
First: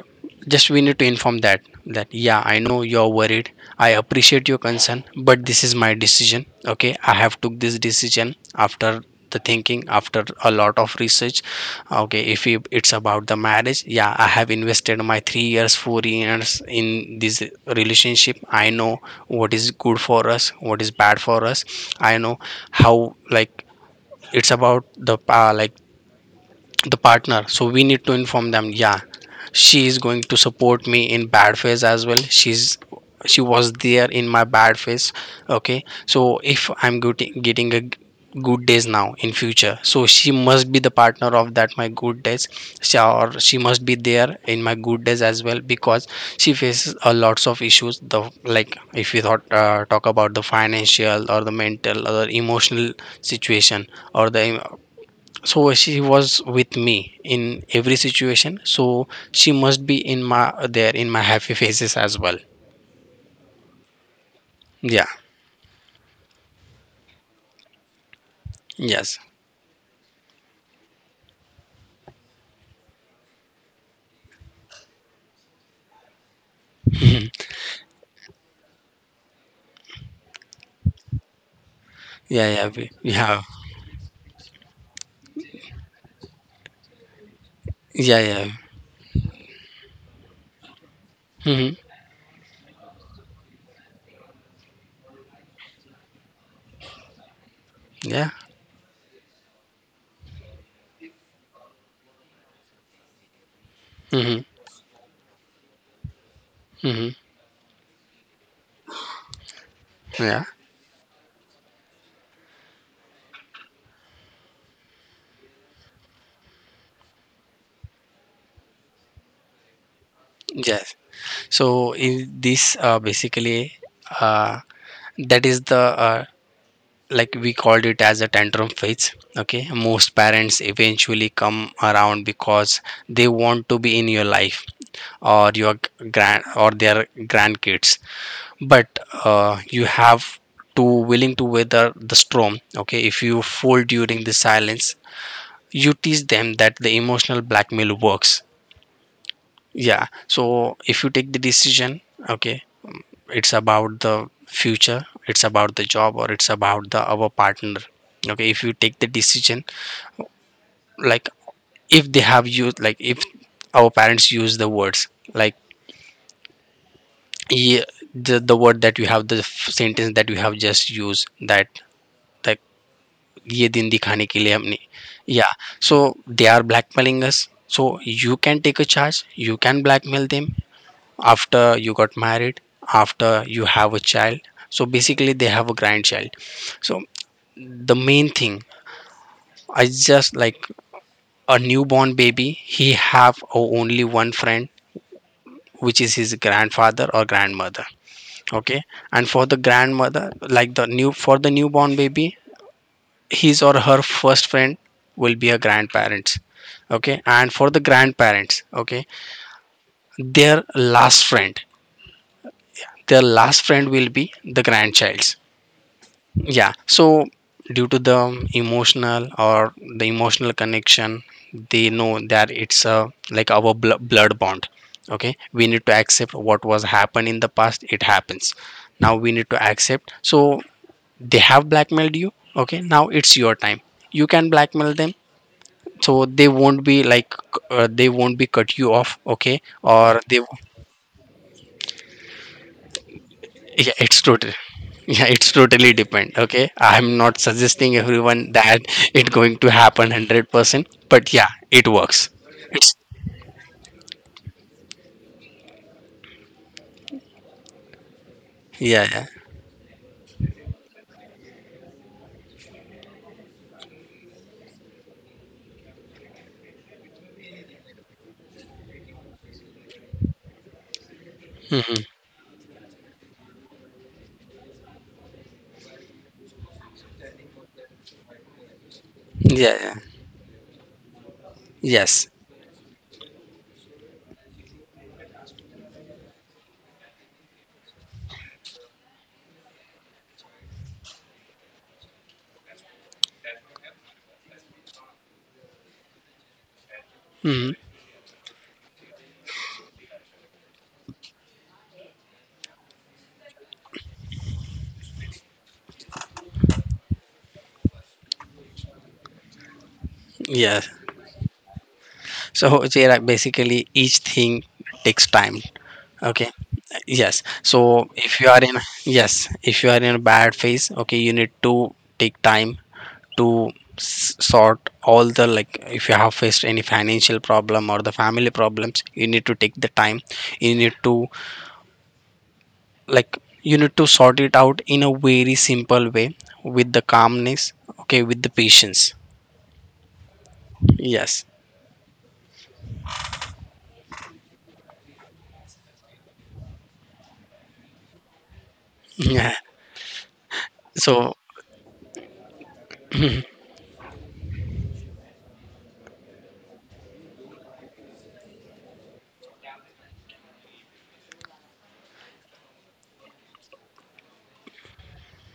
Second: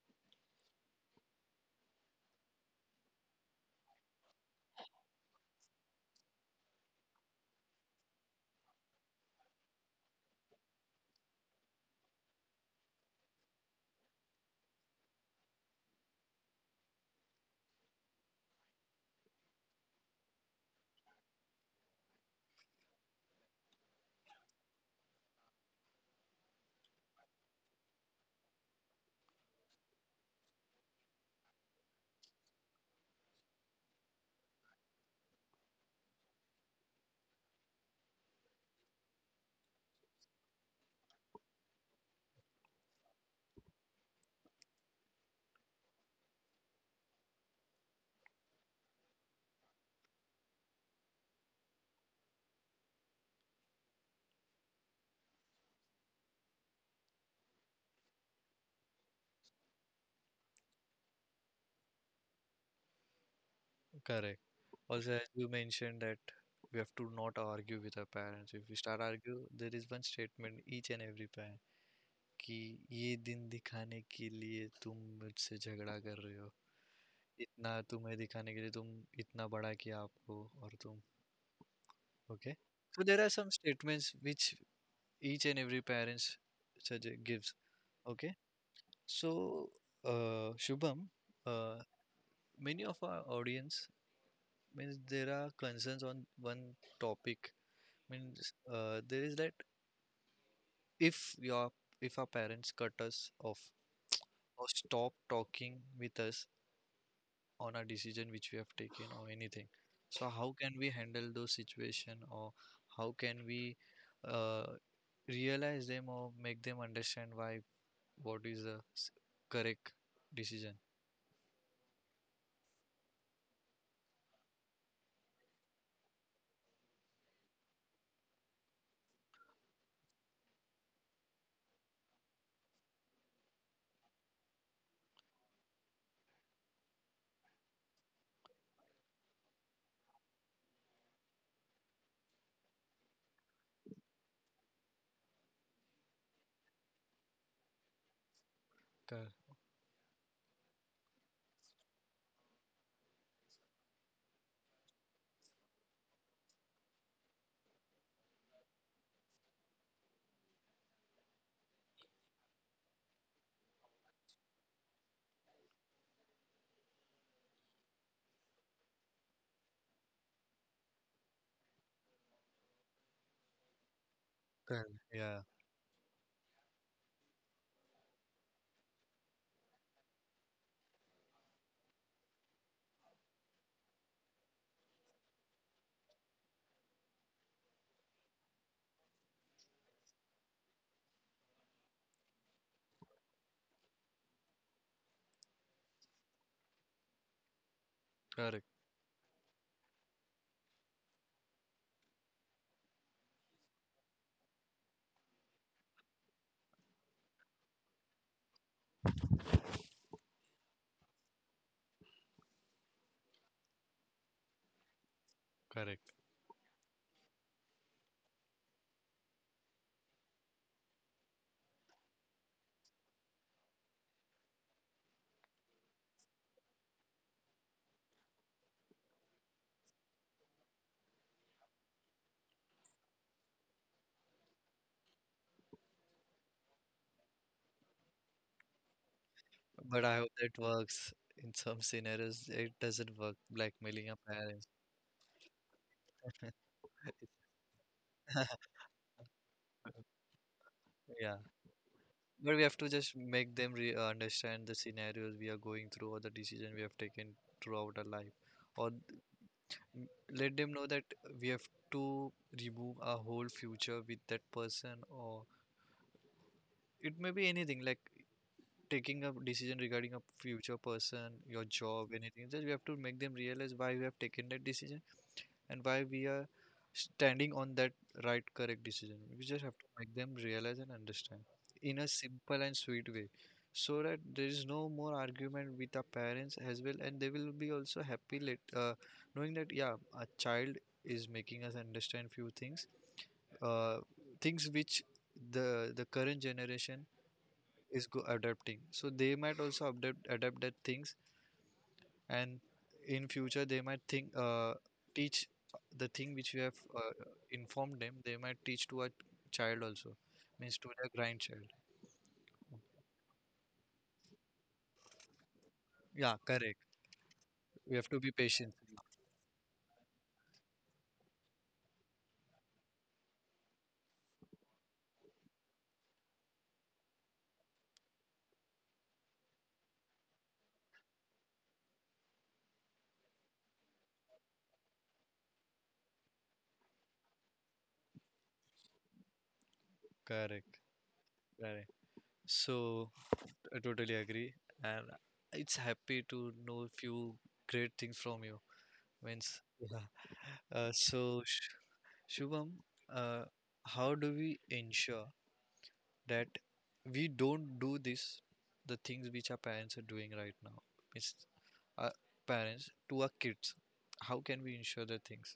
Speaker 2: just we need to inform that, that yeah, I know you're worried, I appreciate your concern, but this is my decision. Okay, I have took this decision after the thinking, after a lot of research. Okay, if it- it's about the marriage, yeah, I have invested my three years, four years in this relationship, I know what is good for us, what is bad for us, I know how, like it's about the uh, like the partner, so we need to inform them yeah, she is going to support me in bad phase as well, she's, she was there in my bad phase. Okay, so if I'm getting getting a g- good days now in future, so she must be the partner of that my good days. She, or she must be there in my good days as well, because she faces a lots of issues, the, like if you thought uh, talk about the financial or the mental or emotional situation or the, so she was with me in every situation, so she must be in my, there in my happy faces as well.
Speaker 1: correct.
Speaker 2: Yeah.
Speaker 1: Also, as you mentioned, that we have to not argue with our parents. If we start
Speaker 2: Yes.
Speaker 1: argue, there is one statement each and every parent कि ये दिन दिखाने के लिए तुम मुझसे झगड़ा कर रहे हो, इतना तुम्हें दिखाने के लिए तुम, इतना बड़ा किया आपको और तुम.
Speaker 2: Yeah.
Speaker 1: Okay.
Speaker 2: Yeah we,
Speaker 1: So there are
Speaker 2: yeah.
Speaker 1: some statements which each and every parents suggest gives.
Speaker 2: Yeah.
Speaker 1: Okay.
Speaker 2: Yeah.
Speaker 1: So, uh, Shubham, uh,
Speaker 2: Mm-hmm.
Speaker 1: many of our audience, means there are concerns on one topic.
Speaker 2: Yeah.
Speaker 1: Means uh, there is that, if your if our parents cut us off
Speaker 2: Mm-hmm.
Speaker 1: or stop talking with us
Speaker 2: Mm-hmm.
Speaker 1: on a decision which we have taken or anything, so
Speaker 2: Yeah.
Speaker 1: how can we handle those situation, or how can we uh, realize them, or make them understand why, what is the s- correct decision.
Speaker 2: Yes, so in this, uh, basically uh, that is the uh, like we called it as a tantrum phase. Okay, most parents eventually come around, because they want to be in your life, or your grand, or their grandkids. But uh, you have to willing to weather the storm. Okay, if you fold during the silence, you teach them that the emotional blackmail works.
Speaker 1: Cor-
Speaker 2: Yeah, so if you take the decision, okay, it's about the future, it's about the job, or it's about the our partner. Okay, if you take the decision, like if they have used, like if our parents use the words, like ye, the, the word that you have the f- sentence that you have just used, that like ye din dikhane ke liye humne,
Speaker 1: Correct, yeah,
Speaker 2: yeah, so they are blackmailing us, so you can take a charge, you can blackmail them after you got married, after you have a child, so basically they have a grandchild. So the main thing, I just, like a newborn baby, he have o- only one friend, which is his grandfather or grandmother.
Speaker 1: correct,
Speaker 2: Okay, and for the grandmother, like the new, for the newborn baby, his or her first friend will be a grandparents. Okay, and for the grandparents, okay, their last friend, their last friend will be the grandchild.
Speaker 1: correct.
Speaker 2: Yeah, so due to the emotional, or the emotional connection, they know that it's a, like our bl- blood bond. Okay, we need to accept what was happened in the past, it happens, now we need to accept. So they have blackmailed you, okay, now it's your time, you can blackmail them, so they won't be like, uh, they won't be cut you off, okay,
Speaker 1: But I
Speaker 2: or
Speaker 1: hope
Speaker 2: they.
Speaker 1: that works. In some scenarios it doesn't work,
Speaker 2: Yeah,
Speaker 1: blackmailing a
Speaker 2: it's total,
Speaker 1: parents.
Speaker 2: yeah, it's totally depend, okay, I'm not suggesting everyone that it going to happen one hundred percent, but
Speaker 1: Yeah,
Speaker 2: yeah it works.
Speaker 1: but we have to
Speaker 2: It's
Speaker 1: just make them re- uh, understand the scenarios we are going through, or the decision we have taken throughout our life, or
Speaker 2: yeah. Yeah.
Speaker 1: m- let them know that we have to remove our whole future with that person, or it may be anything, like taking a decision regarding a future person, your
Speaker 2: Hmm.
Speaker 1: job, anything. Just we have to make them realize why we have taken that decision, and why we are standing on that right correct decision. We just
Speaker 2: Yeah.
Speaker 1: have to
Speaker 2: Yeah.
Speaker 1: make them realize and understand in a
Speaker 2: Yes.
Speaker 1: simple and sweet way, so that there is no more argument with our parents as well, and they will be also happy, let, uh, knowing that yeah, a child is making us understand few things, uh, things which the the current generation
Speaker 2: Hmm.
Speaker 1: is go adapting, so they might also adapt adapt that things, and in future they might think, uh, teach the thing which we have uh, informed them, they might teach to a child also, means
Speaker 2: Yeah.
Speaker 1: to their grandchild.
Speaker 2: So yeah, basically each thing takes time.
Speaker 1: Yeah,
Speaker 2: Okay.
Speaker 1: correct.
Speaker 2: Yes,
Speaker 1: We have
Speaker 2: so
Speaker 1: to be
Speaker 2: if you are
Speaker 1: patient.
Speaker 2: in, yes If you are in a bad phase, okay, you need to take time to s- sort all the, like, if you have faced any financial problem or the family problems, you need to take the time. You need to, like, you need to sort it out in a very simple way, with the calmness. Okay, with the patience.
Speaker 1: Correct,
Speaker 2: Yes.
Speaker 1: correct. So I totally agree, and it's happy to know few great things from you. Means
Speaker 2: Yeah.
Speaker 1: yeah. Uh, so,
Speaker 2: So
Speaker 1: Sh- Shubham, uh, how do we ensure that we don't do this, the things which our parents are doing right now? It's our parents to our kids. How can we ensure the things?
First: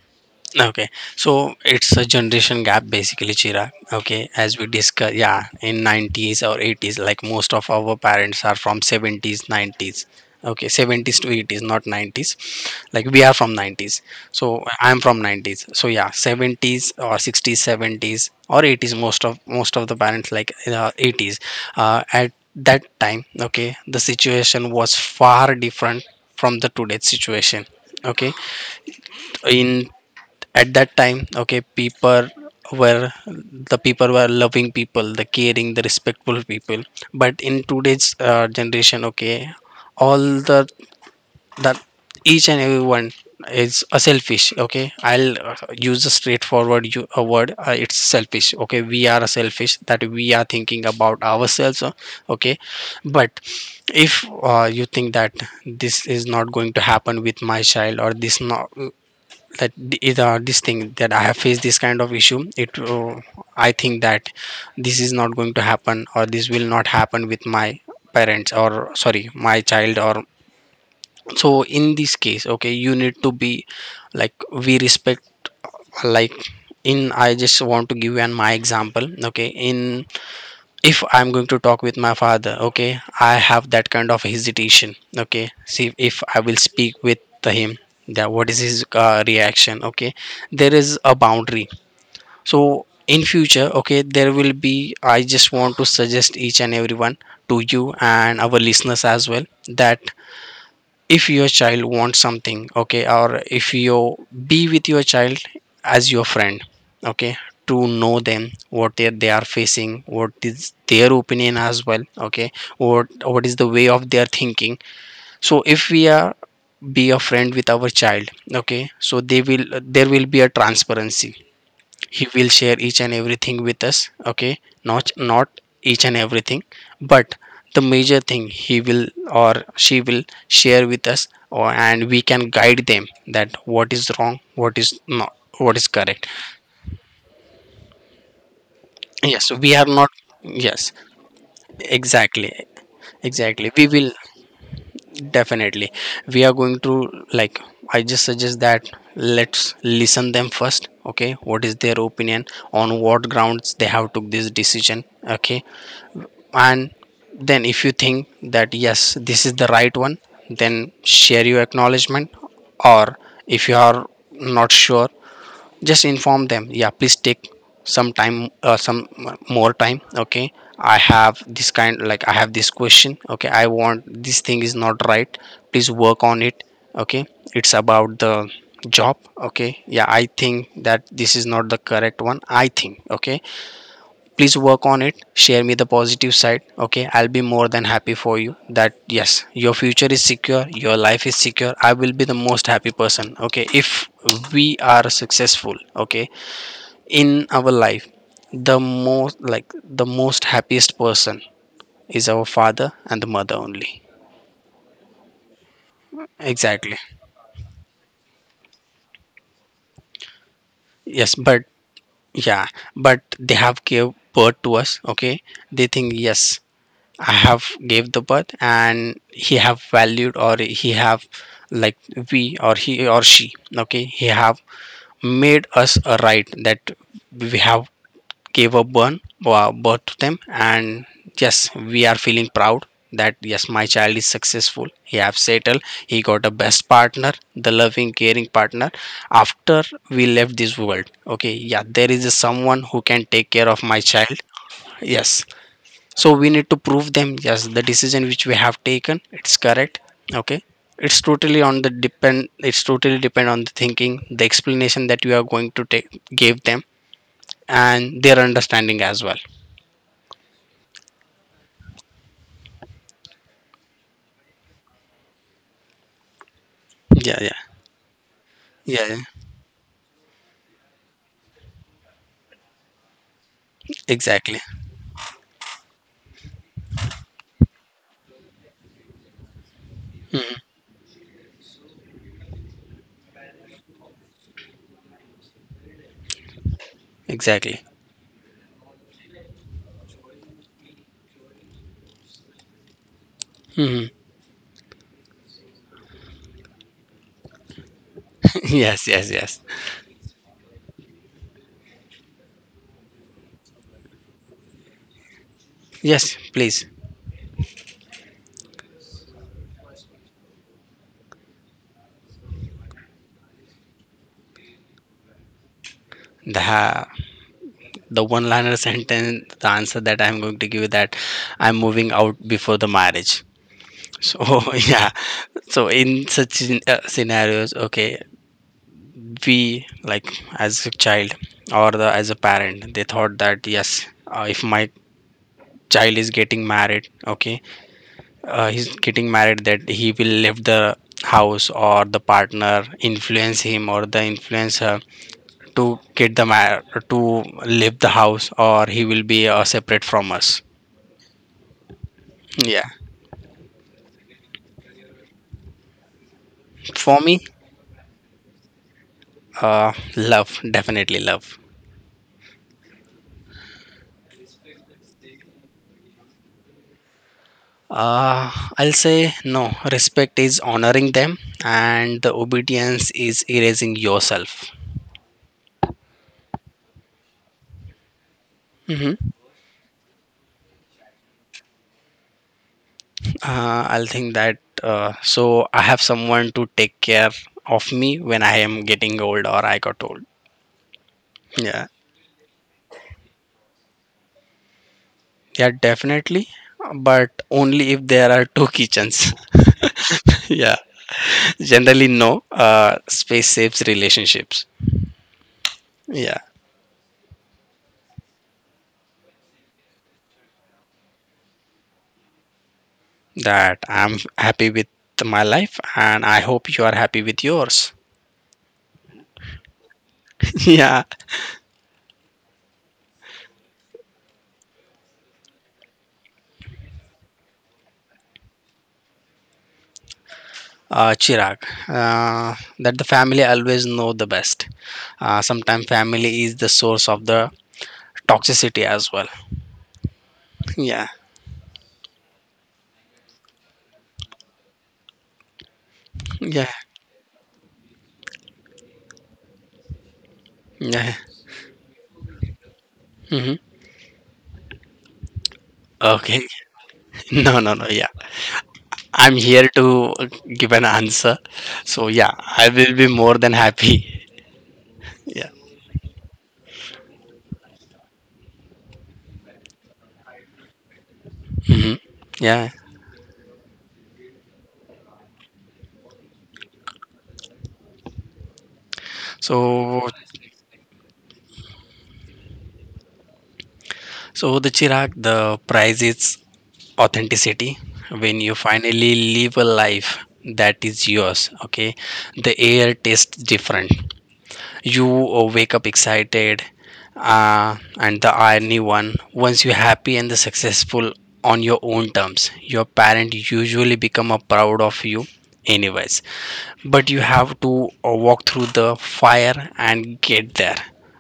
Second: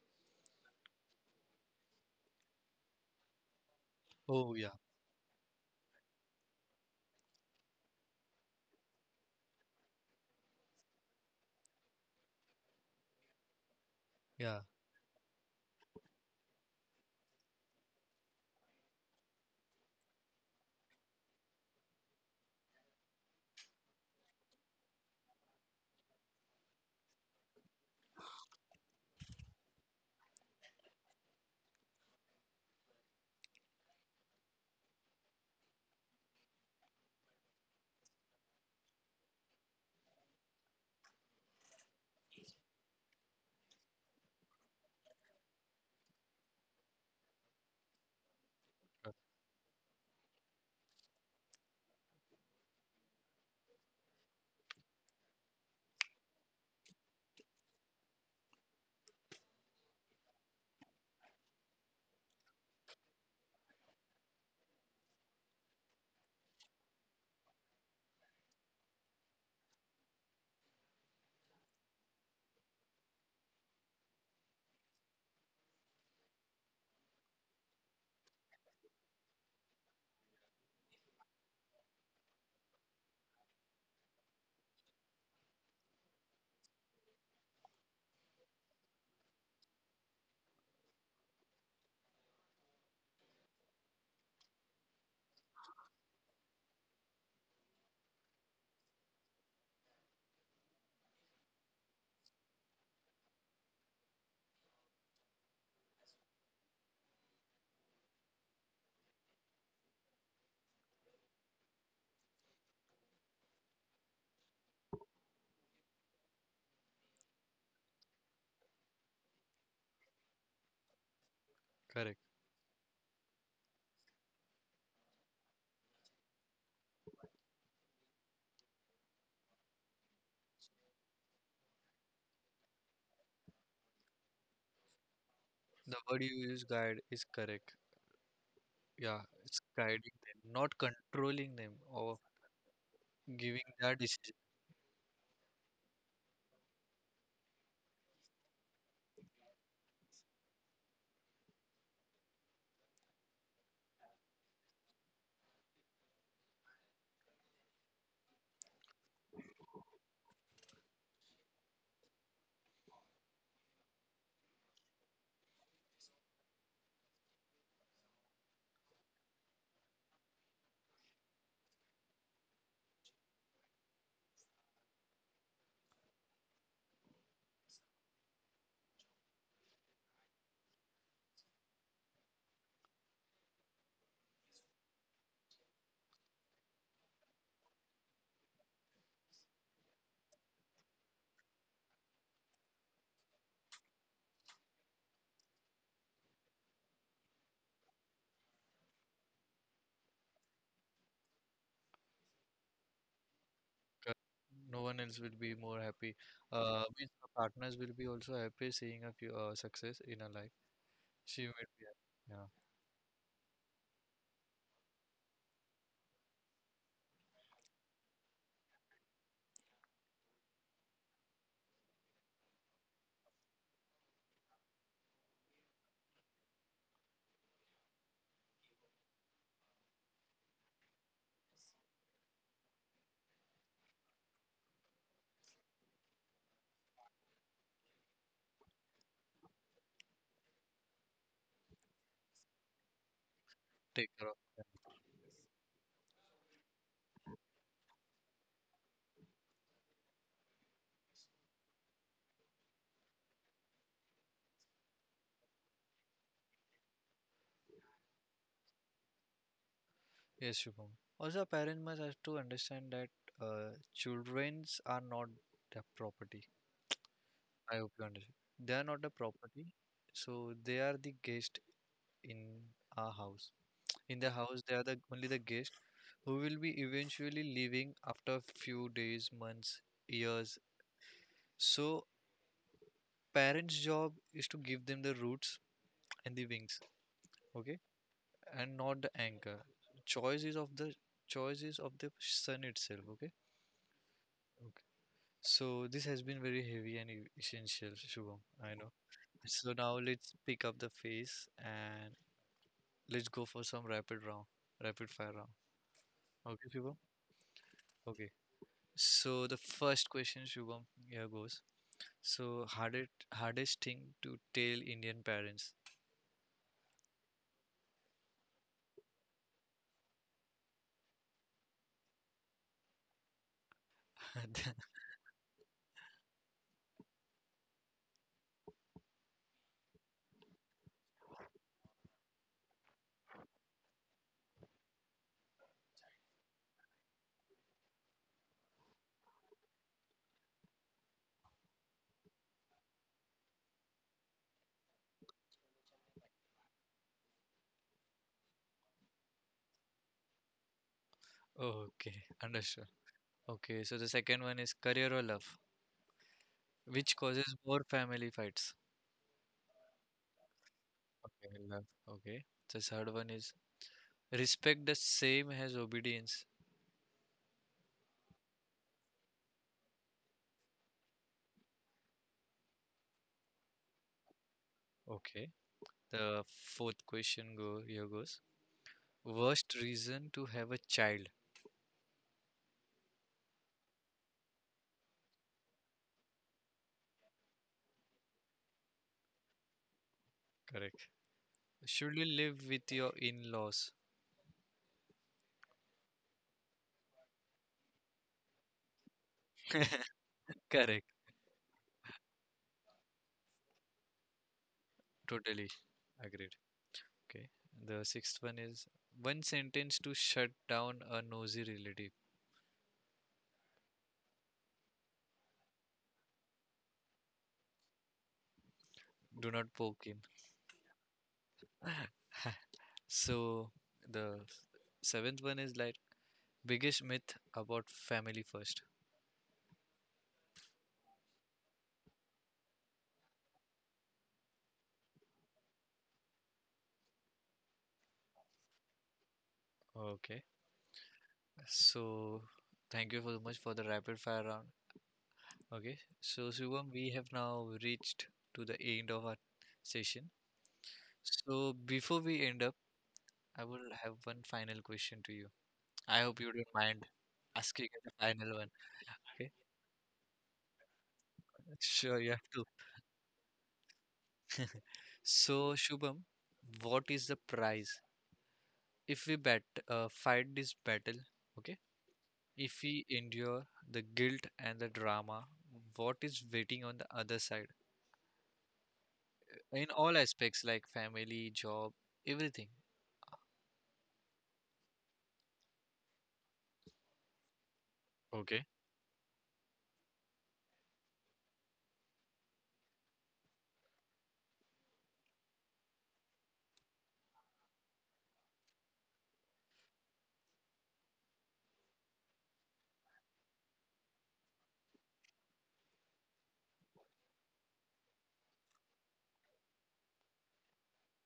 Speaker 2: okay, so it's a generation gap basically, Chira. Okay,
Speaker 1: Oh,
Speaker 2: as we
Speaker 1: yeah,
Speaker 2: discuss, yeah, in nineties or eighties, like most of our parents are from seventies, nineties. Okay, seventies to eighties, not nineties. Like we are from nineties,
Speaker 1: yeah,
Speaker 2: so I'm from nineties. So yeah, seventies or sixties, seventies or eighties. Most of most of the parents like, uh, eighties. Uh, at that time, okay, the situation was far different from the today's situation. Okay, in at that time, okay, people were the people were loving people, the caring, the respectful people. But in today's uh, generation, okay, all the that each and everyone is a selfish. Okay, I'll uh, use a straightforward, you, a word, uh, it's selfish. Okay, we
Speaker 1: uh,
Speaker 2: are selfish that we are thinking about ourselves, uh, okay. But if uh, you think that this is not going to happen with my child, or this not, that th- uh, this thing that I have faced this kind of issue, it uh, I think that this is not going to happen or this will not happen with my parents, or sorry, my child or so, in this case, okay, you need to be, like, we respect, like, in, I just want to give you an my example. Okay, in if I'm going to talk with my father, okay, I have that kind of hesitation. Okay, see if I will speak with him, that what is his uh, reaction. Okay, there is a boundary. So in future, okay, there will be, I just want to suggest each and everyone, to you and our listeners as well, that if your child wants something, okay, or if you be with your child as your friend, okay, to know them what they, they are facing, what is their opinion as well. Okay, what what is the way of their thinking. So if we are be a friend with our child, okay, so they will, there will be a transparency.
Speaker 1: correct.
Speaker 2: He will share each and everything with us. Okay, not not each and everything, but the major thing he will, or she will, share with us, or and we can guide them, that what is wrong, what is not, what is
Speaker 1: The word
Speaker 2: correct.
Speaker 1: you use, guide, is correct. Yeah,
Speaker 2: Yes,
Speaker 1: it's
Speaker 2: we are not.
Speaker 1: guiding them, not
Speaker 2: Yes,
Speaker 1: controlling them or
Speaker 2: exactly.
Speaker 1: giving
Speaker 2: Exactly we
Speaker 1: their
Speaker 2: will.
Speaker 1: decision.
Speaker 2: Definitely, we are going to, like, I just suggest that let's listen them first. Okay, what is their opinion, on what grounds they have took this decision. Okay, and then if you think that yes, this is the right one, then share your acknowledgement, or if you are not sure, just inform them, yeah, please take some time, uh, some more time. Okay, I have this kind, like, I have this question. Okay, I want this thing is not right, please work on it. Okay, it's about the job. Okay, yeah, I think that this is not the correct one, I think. Okay, please work on it, share me the positive side. Okay, I'll be more than happy for you that yes, your future is secure, your life is secure. I will be the most happy person, okay, if we are successful, okay, in our life. The most, like, the most happiest person is our father and the mother only.
Speaker 1: Correct. No one else will be more happy. Uh
Speaker 2: Exactly.
Speaker 1: means our partners will be also happy, seeing a few, uh, success in our life.
Speaker 2: Yes,
Speaker 1: She
Speaker 2: but
Speaker 1: will be happy. Yeah.
Speaker 2: yeah, but they have gave birth to us, okay. They think yes, I have gave the birth, and he have valued or he have, like, we or he or she, okay, he have made us a right that we have gave a born uh, birth to them. And yes, we are feeling proud that yes, my child is successful, he have settled, he got a best partner, the loving caring partner. After we left this world, okay, yeah, there is someone who can take care of my
Speaker 1: Take care of.
Speaker 2: child. Yes, so we need to prove them yes, the decision which we have taken, it's correct. Okay, it's totally on the depend, it's totally depend on the thinking, the explanation that you are going to take, give them, and their understanding as well.
Speaker 1: Yes, Shubham. Also, parents must have to understand that uh, childrens are not their property.
Speaker 2: Yeah, yeah.
Speaker 1: I hope you understand. They are not the
Speaker 2: Yeah, yeah.
Speaker 1: property, so they are the guest in our house. In the house,
Speaker 2: Exactly.
Speaker 1: they are the only the guest who will be eventually leaving after a few days, months, years.
Speaker 2: Mhm.
Speaker 1: So, parents' job is to give them the roots and the wings, okay,
Speaker 2: Exactly.
Speaker 1: and not the anchor. Choice is of the Choice is of the son itself, okay.
Speaker 2: Hmm.
Speaker 1: Okay. So this has been very heavy and e- essential, Shubham. I know.
Speaker 2: Yes, yes, yes.
Speaker 1: So now let's pick up the pace and let's go for some rapid round, rapid fire round.
Speaker 2: Yes,
Speaker 1: Okay,
Speaker 2: please.
Speaker 1: Shubham? Okay. So the first question, Shubham, here goes. So hardest hardest thing to tell Indian parents.
Speaker 2: The the one liner sentence, the answer that I'm going to give, that I'm moving out before the marriage. So yeah, so in such scen- uh, scenarios, okay, we like, as a child or the as a parent, they thought that yes, uh, if my child is getting married, okay, uh, he's getting married, that he will leave the house, or the partner influence him, or the influence her to get the mar- to leave the house, or he will be uh, separate from us.
Speaker 1: Okay, understood.
Speaker 2: Yeah,
Speaker 1: Okay, so the second one is career or love, which
Speaker 2: for me,
Speaker 1: causes more family fights.
Speaker 2: uh, love, definitely
Speaker 1: Okay,
Speaker 2: love.
Speaker 1: love. Okay. The third one is respect the same as obedience.
Speaker 2: Uh, I'll say no. Respect is honoring them, and the obedience is erasing yourself.
Speaker 1: Okay. The fourth question go here goes.
Speaker 2: Hmm.
Speaker 1: Worst reason to have a child.
Speaker 2: Uh, I'll think that uh, so I have someone to take care of me when I am getting old or I got old.
Speaker 1: Correct.
Speaker 2: Yeah,
Speaker 1: Should you live with your in-laws?
Speaker 2: yeah, definitely. But only if there are two kitchens. Yeah,
Speaker 1: Correct.
Speaker 2: generally, no. Uh, space saves relationships.
Speaker 1: Totally
Speaker 2: Yeah,
Speaker 1: agreed. Okay. The sixth one is one sentence to shut down a nosy relative.
Speaker 2: that I'm happy with my life, and I hope you are happy with yours.
Speaker 1: Do not poke him.
Speaker 2: Yeah.
Speaker 1: So the seventh one is like biggest myth about family first.
Speaker 2: uh, Chirag, uh, that the family always know the best. Uh, sometimes family is the source of the toxicity as well.
Speaker 1: Okay.
Speaker 2: Yeah.
Speaker 1: So thank you so much for the rapid fire round. Okay, so
Speaker 2: Yeah,
Speaker 1: Shivam, we have now reached to the end of our session.
Speaker 2: yeah.
Speaker 1: So before we end up,
Speaker 2: Hmm.
Speaker 1: I will have one final question to you. I hope
Speaker 2: Okay.
Speaker 1: you don't mind
Speaker 2: No, no,
Speaker 1: asking
Speaker 2: no.
Speaker 1: the
Speaker 2: Yeah,
Speaker 1: final one.
Speaker 2: I'm
Speaker 1: Okay,
Speaker 2: here to give an answer. So
Speaker 1: sure, you
Speaker 2: yeah,
Speaker 1: have to.
Speaker 2: I will be more than happy. Yeah.
Speaker 1: So Shubham, what is the prize if we bat uh, fight this battle? Okay,
Speaker 2: Hmm. Yeah.
Speaker 1: if we endure the guilt and the drama, what is waiting on the other side in
Speaker 2: so
Speaker 1: all aspects like family, job, everything?
Speaker 2: so the Chirag, the price is authenticity, when you
Speaker 1: Okay.
Speaker 2: finally live a life that is yours. Okay, the air tastes different, you uh, wake up excited, uh, and the irony one, once you're happy and the successful on your own terms, your parent usually become a proud of you anyways. But you have to uh, walk through the fire and get there.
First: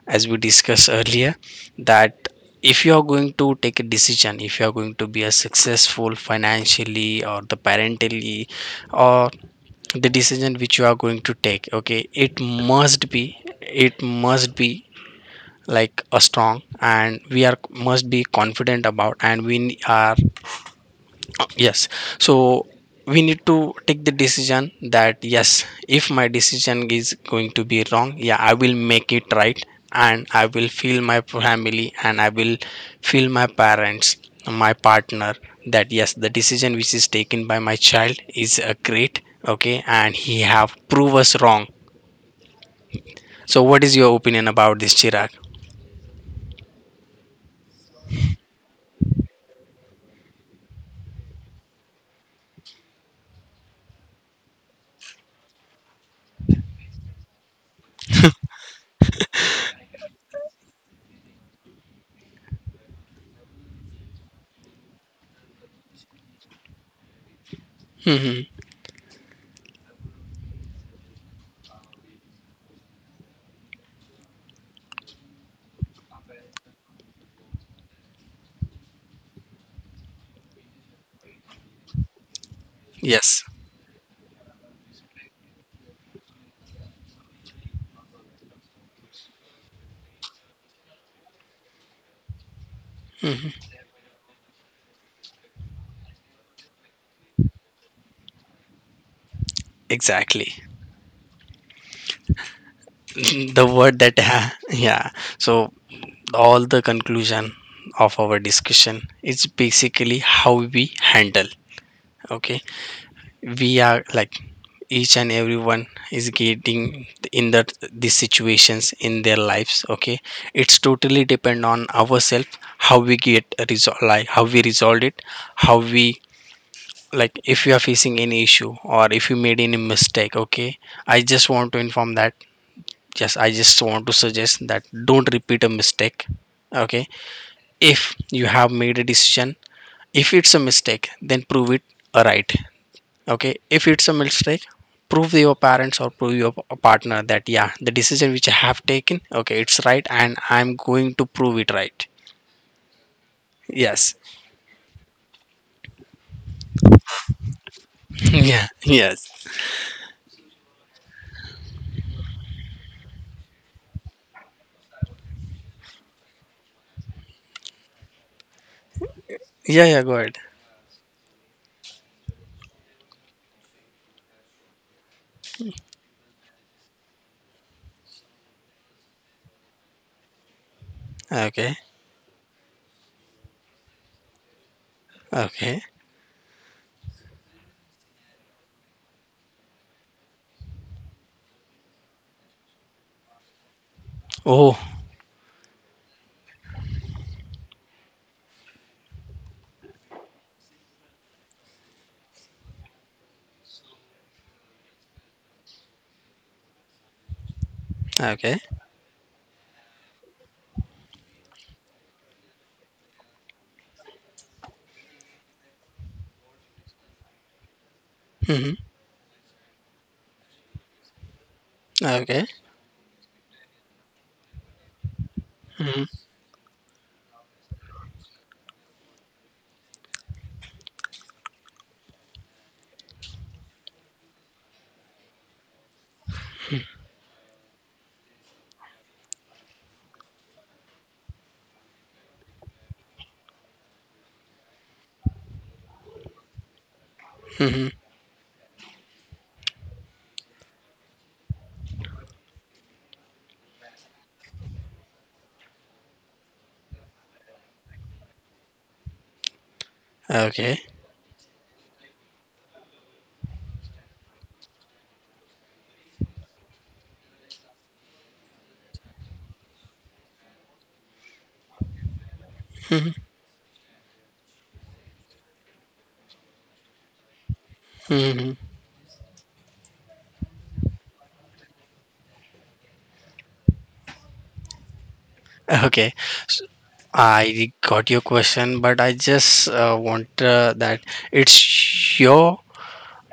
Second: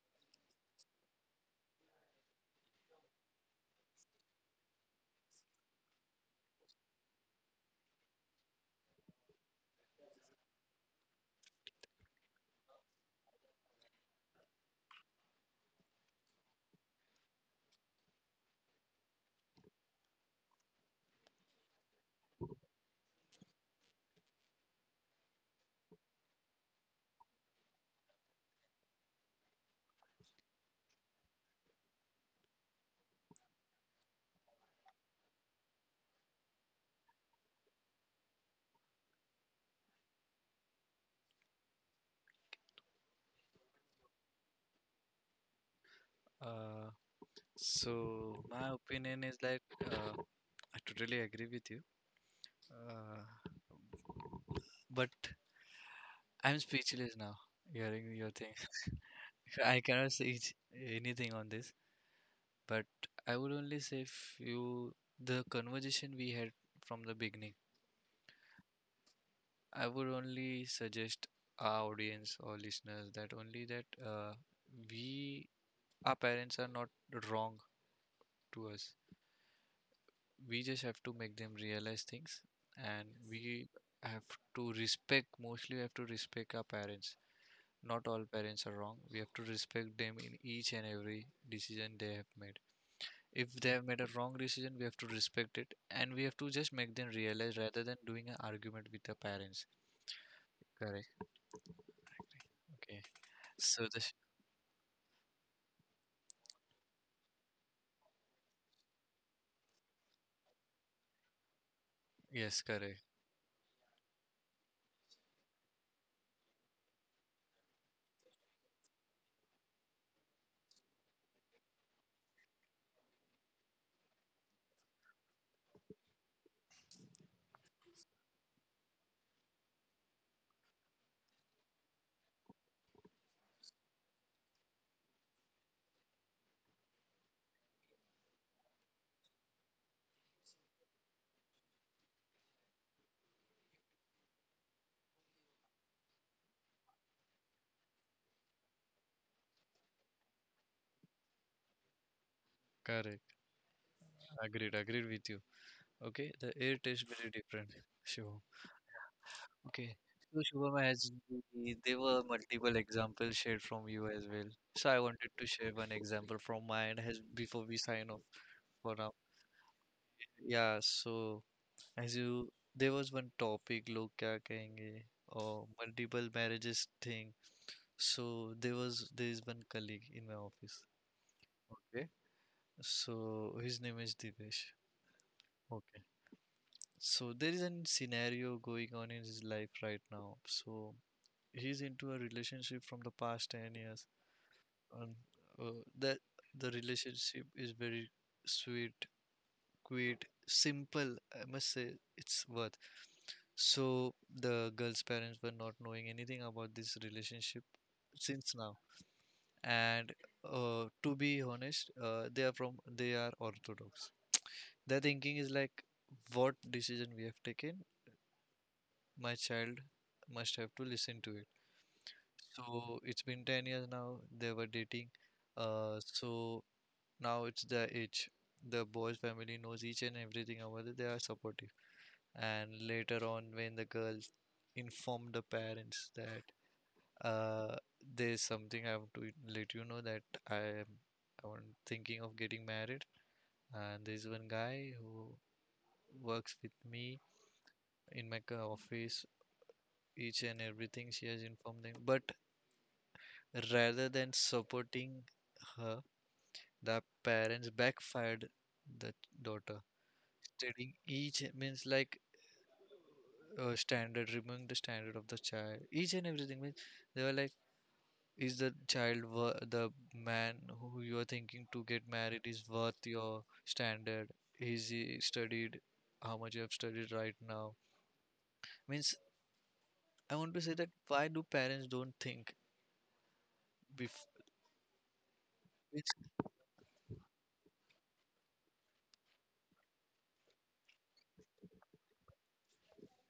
Speaker 2: As we discussed earlier, that if you are going to take a decision, if you are going to be a successful financially, or the parentally, or the decision which you are going to take, okay, it must be it must be like a strong, and we are must be confident about, and we are yes. So we need to take the decision, that yes, if my decision is going to be wrong, yeah, I will make it right. And I will feel my family, and I will feel my parents, my partner, that yes, the decision which is taken by my child is a great. Okay, and he have prove us wrong. So what is your opinion about this, Chirag?
Speaker 1: Uh, So my opinion is like uh, I totally agree with you, uh, but I'm speechless now hearing your thing. I cannot say it- anything on this, but I would only say if you the conversation we had from the beginning,
Speaker 2: Hmm.
Speaker 1: I would only suggest our audience or listeners that only that uh, we our parents are not wrong to us. We just have to make them realize things, and
Speaker 2: Yes.
Speaker 1: we have to respect, mostly we have to respect our parents. Not all parents are wrong. We have to respect them in each and every decision they have made. If
Speaker 2: Hmm.
Speaker 1: they have made a wrong decision, we have to respect it and we have to just make them realize rather than doing an argument with the parents.
Speaker 2: Exactly.
Speaker 1: Correct. Okay,
Speaker 2: The
Speaker 1: so
Speaker 2: word that
Speaker 1: this,
Speaker 2: yeah. So all the conclusion of our discussion is basically how we handle. Okay,
Speaker 1: yes, correct.
Speaker 2: we are like, each and everyone is getting in that these situations in their lives. Okay, it's totally depend on ourselves, how we get resolve, like how we resolve it, how we, like, if you are facing any issue, or if you made any mistake, okay, I just want to inform that, just I just want to suggest that, don't repeat a mistake. Okay, if you have made a decision, if it's a mistake, then prove it a right. Okay, if it's a mistake, prove your parents or prove your p- partner that yeah, the decision which I have taken, okay, it's right, and I'm going to prove it right.
Speaker 1: Correct,
Speaker 2: Yes.
Speaker 1: agreed, agreed with you. Okay, the air tastes very different. Sure.
Speaker 2: Yeah. Yes.
Speaker 1: Okay. So Shubham, as we- there were multiple examples shared from you as well. So I wanted to share one example from my end as before we sign off for now.
Speaker 2: Yeah, yeah, go ahead.
Speaker 1: Yeah, so as you there was one topic log kya kahenge or multiple marriages thing. So there was there is one colleague in my office.
Speaker 2: Okay.
Speaker 1: Okay. So his name is Dipesh.
Speaker 2: Okay.
Speaker 1: Okay. So there is a scenario going on in his life right now. So he's into a relationship from the past ten years,
Speaker 2: Oh,
Speaker 1: and uh, that the relationship is very sweet, quiet, simple. I must say it's worth. So the girl's parents were not knowing anything about this relationship since
Speaker 2: okay.
Speaker 1: now. And uh, to be honest, uh, they are from they are Orthodox. Their thinking is like, what decision we have taken,
Speaker 2: Mm-hmm.
Speaker 1: my child must have to listen to it.
Speaker 2: Okay.
Speaker 1: So it's been ten years now. They were dating.
Speaker 2: Mm-hmm.
Speaker 1: Uh, so now it's the itch. The boy's family knows each and everything about it. They are supportive. And later on, when the girls inform the parents that uh, there's something I have to let you know that I am I'm thinking of getting married, and there's one guy who works with me
Speaker 2: Mm-hmm.
Speaker 1: in my co- office. Each and everything she has informed them, but rather than supporting her, the parents backfired the daughter
Speaker 2: Okay.
Speaker 1: studying each e, means like uh, standard, removing the standard of the child, each and everything. Means they were like, is the child wor- the man who you are thinking to get married is worth
Speaker 2: Mm-hmm.
Speaker 1: your standard? Is he studied? How much you have studied right now?
Speaker 2: Mm-hmm.
Speaker 1: Means I want to say, that why do parents don't think before?
Speaker 2: Okay, I got your question, but I just uh, want uh, that, it's your,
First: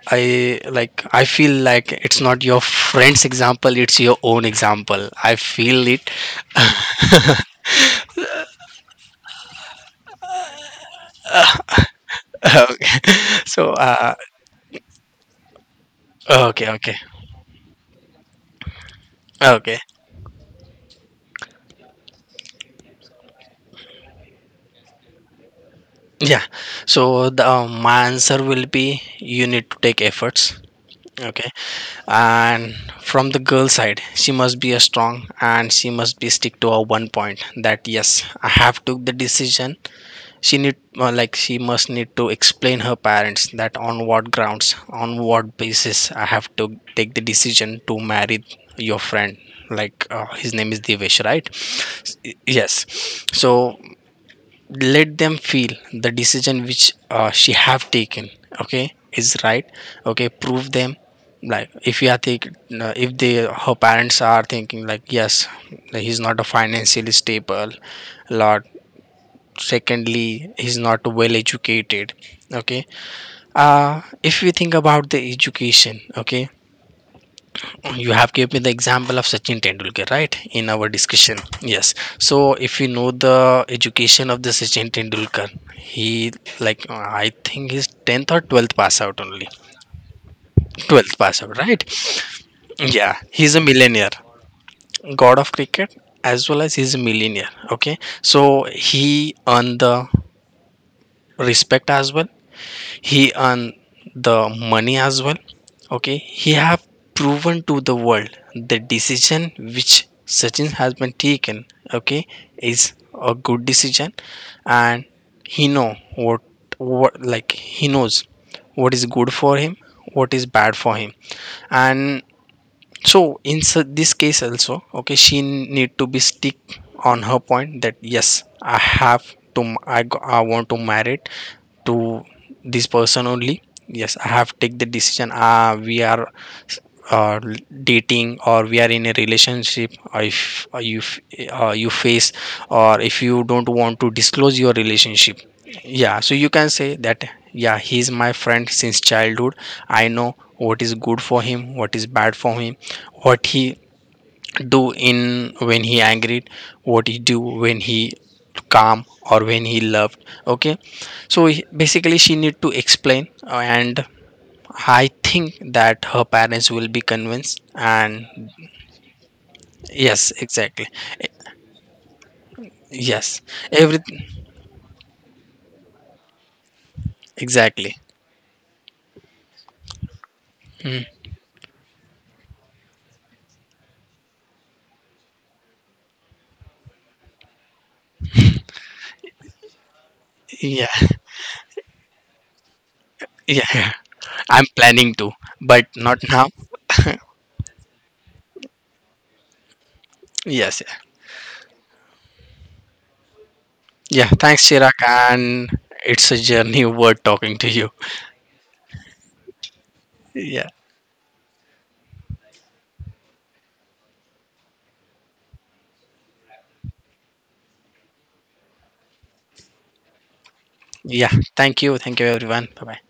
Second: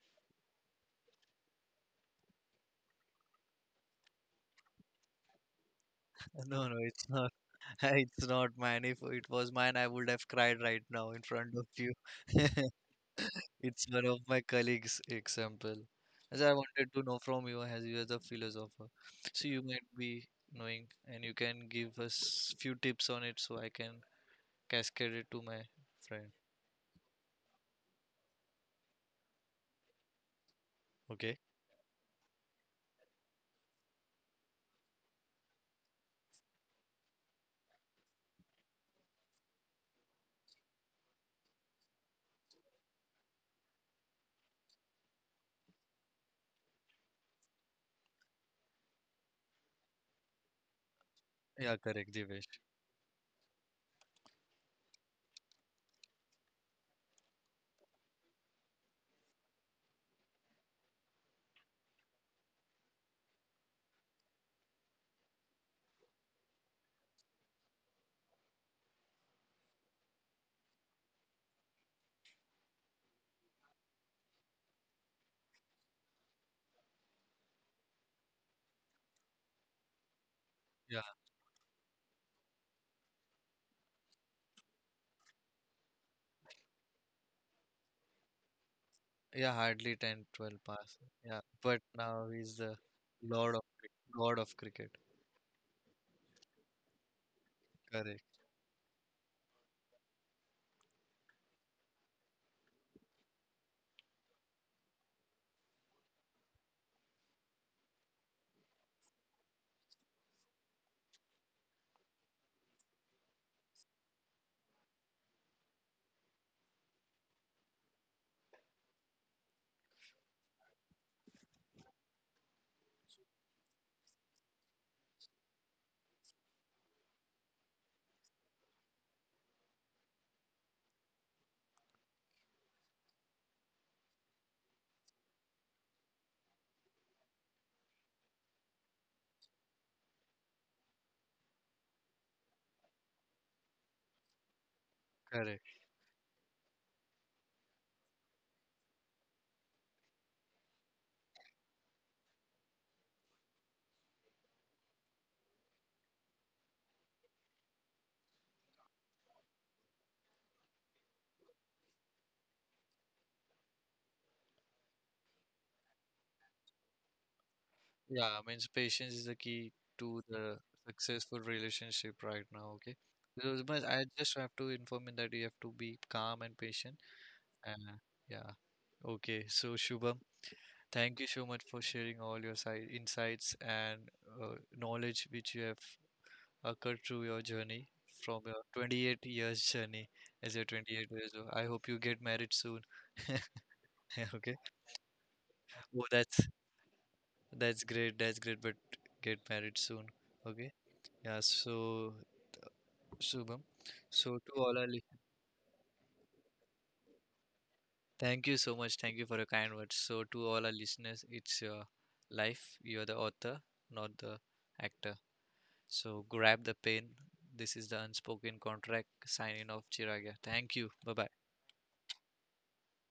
Speaker 2: I, like, I feel like it's not your friend's example, it's your own example. I feel it.
Speaker 1: No, no, it's not. It's not mine. If it was mine, I would have cried right now in front of you.
Speaker 2: Okay. So
Speaker 1: It's one
Speaker 2: uh,
Speaker 1: of my colleagues' example. As I
Speaker 2: okay,
Speaker 1: wanted
Speaker 2: okay,
Speaker 1: to know from you, as you as a philosopher, so you
Speaker 2: okay.
Speaker 1: might be knowing, and you can give us few tips on it, so I can cascade it to my friend.
Speaker 2: Yeah. So the uh, my answer will be, you need to take efforts.
Speaker 1: Okay?
Speaker 2: Okay. And from the girl side, she must be a strong, and she must be stick to her one point that yes, I have took the decision. She need uh, like, she must need to explain her parents that on what grounds, on what basis I have to take the decision to marry your friend. Like, uh, his name is Devesh, right?
Speaker 1: Yeah, correct,
Speaker 2: S-
Speaker 1: Divesh.
Speaker 2: yes. So let them feel the decision which uh, she have taken, okay, is right. Okay, prove them, like if you are think, uh, if they, her parents are thinking like yes, like, he's not a financially stable lot, secondly he's not well educated. Okay, uh if we think about the education, okay, you have gave me the example of Sachin Tendulkar, right, in our
Speaker 1: Yeah,
Speaker 2: discussion. Yes. So if you know the education of the Sachin Tendulkar, he like, uh, I think he's tenth or twelfth pass out only.
Speaker 1: yeah, hardly ten, twelve 12 pass.
Speaker 2: twelfth
Speaker 1: Yeah,
Speaker 2: pass out,
Speaker 1: but
Speaker 2: right.
Speaker 1: now he's the
Speaker 2: Yeah, he's
Speaker 1: lord
Speaker 2: a
Speaker 1: of
Speaker 2: millionaire,
Speaker 1: god of cricket.
Speaker 2: god of cricket. As well as he's a millionaire. Okay,
Speaker 1: Correct,
Speaker 2: so he earned the respect as well, he earn the money as well. Okay, he have proven to the world the decision which Sachin has been taken. Okay, is a good decision. And he know what what like, he knows what is good for him, what is bad for him. And so in su- this case also, okay, she need to be stick on her point that yes, I have to, m- I, go- I want to marry it to this person only. Yes, I have take the decision. Ah, we are uh, dating, or we are in a relationship. Or if uh, you f- uh, you face, or if you don't want to disclose your relationship,
Speaker 1: correct.
Speaker 2: yeah, so you can say that, yeah, he's my friend since childhood. I know what is good for him, what is bad for him, what he do in when he angry, what he do when he calm, or when he loved. Okay, so he- basically she need to explain, uh, and I think that her parents will be convinced. And
Speaker 1: Yeah, means patience is the key to
Speaker 2: yes,
Speaker 1: the
Speaker 2: exactly. E-
Speaker 1: successful relationship right now. Okay,
Speaker 2: yes,
Speaker 1: so but I
Speaker 2: everything
Speaker 1: just have to inform you that you have to be calm and patient. And uh,
Speaker 2: exactly.
Speaker 1: yeah, okay. So Shubham,
Speaker 2: Hmm.
Speaker 1: thank you so much for sharing all your side insights and uh, knowledge which you have occurred through your journey from your twenty-eight years journey as a
Speaker 2: Yeah.
Speaker 1: twenty-eight years old. I hope you get married soon.
Speaker 2: Yeah.
Speaker 1: Okay.
Speaker 2: I'm planning to, but
Speaker 1: Oh,
Speaker 2: not
Speaker 1: that's
Speaker 2: now.
Speaker 1: that's great. That's great. But get married soon. Okay.
Speaker 2: Yes. Yeah.
Speaker 1: Yeah, so Shubham,
Speaker 2: Yeah.
Speaker 1: so to
Speaker 2: Thanks,
Speaker 1: all our
Speaker 2: Chirag.
Speaker 1: li-
Speaker 2: And it's a journey worth talking to you.
Speaker 1: thank you so much, thank you for your kind words. So to all
Speaker 2: Yeah.
Speaker 1: our listeners, it's your life. You're the author, not the actor. So grab the pen. This is the unspoken contract. Signing off, Chiragya. Thank you. Bye bye.
Speaker 2: Yeah. Thank you. Thank you, everyone. Bye bye.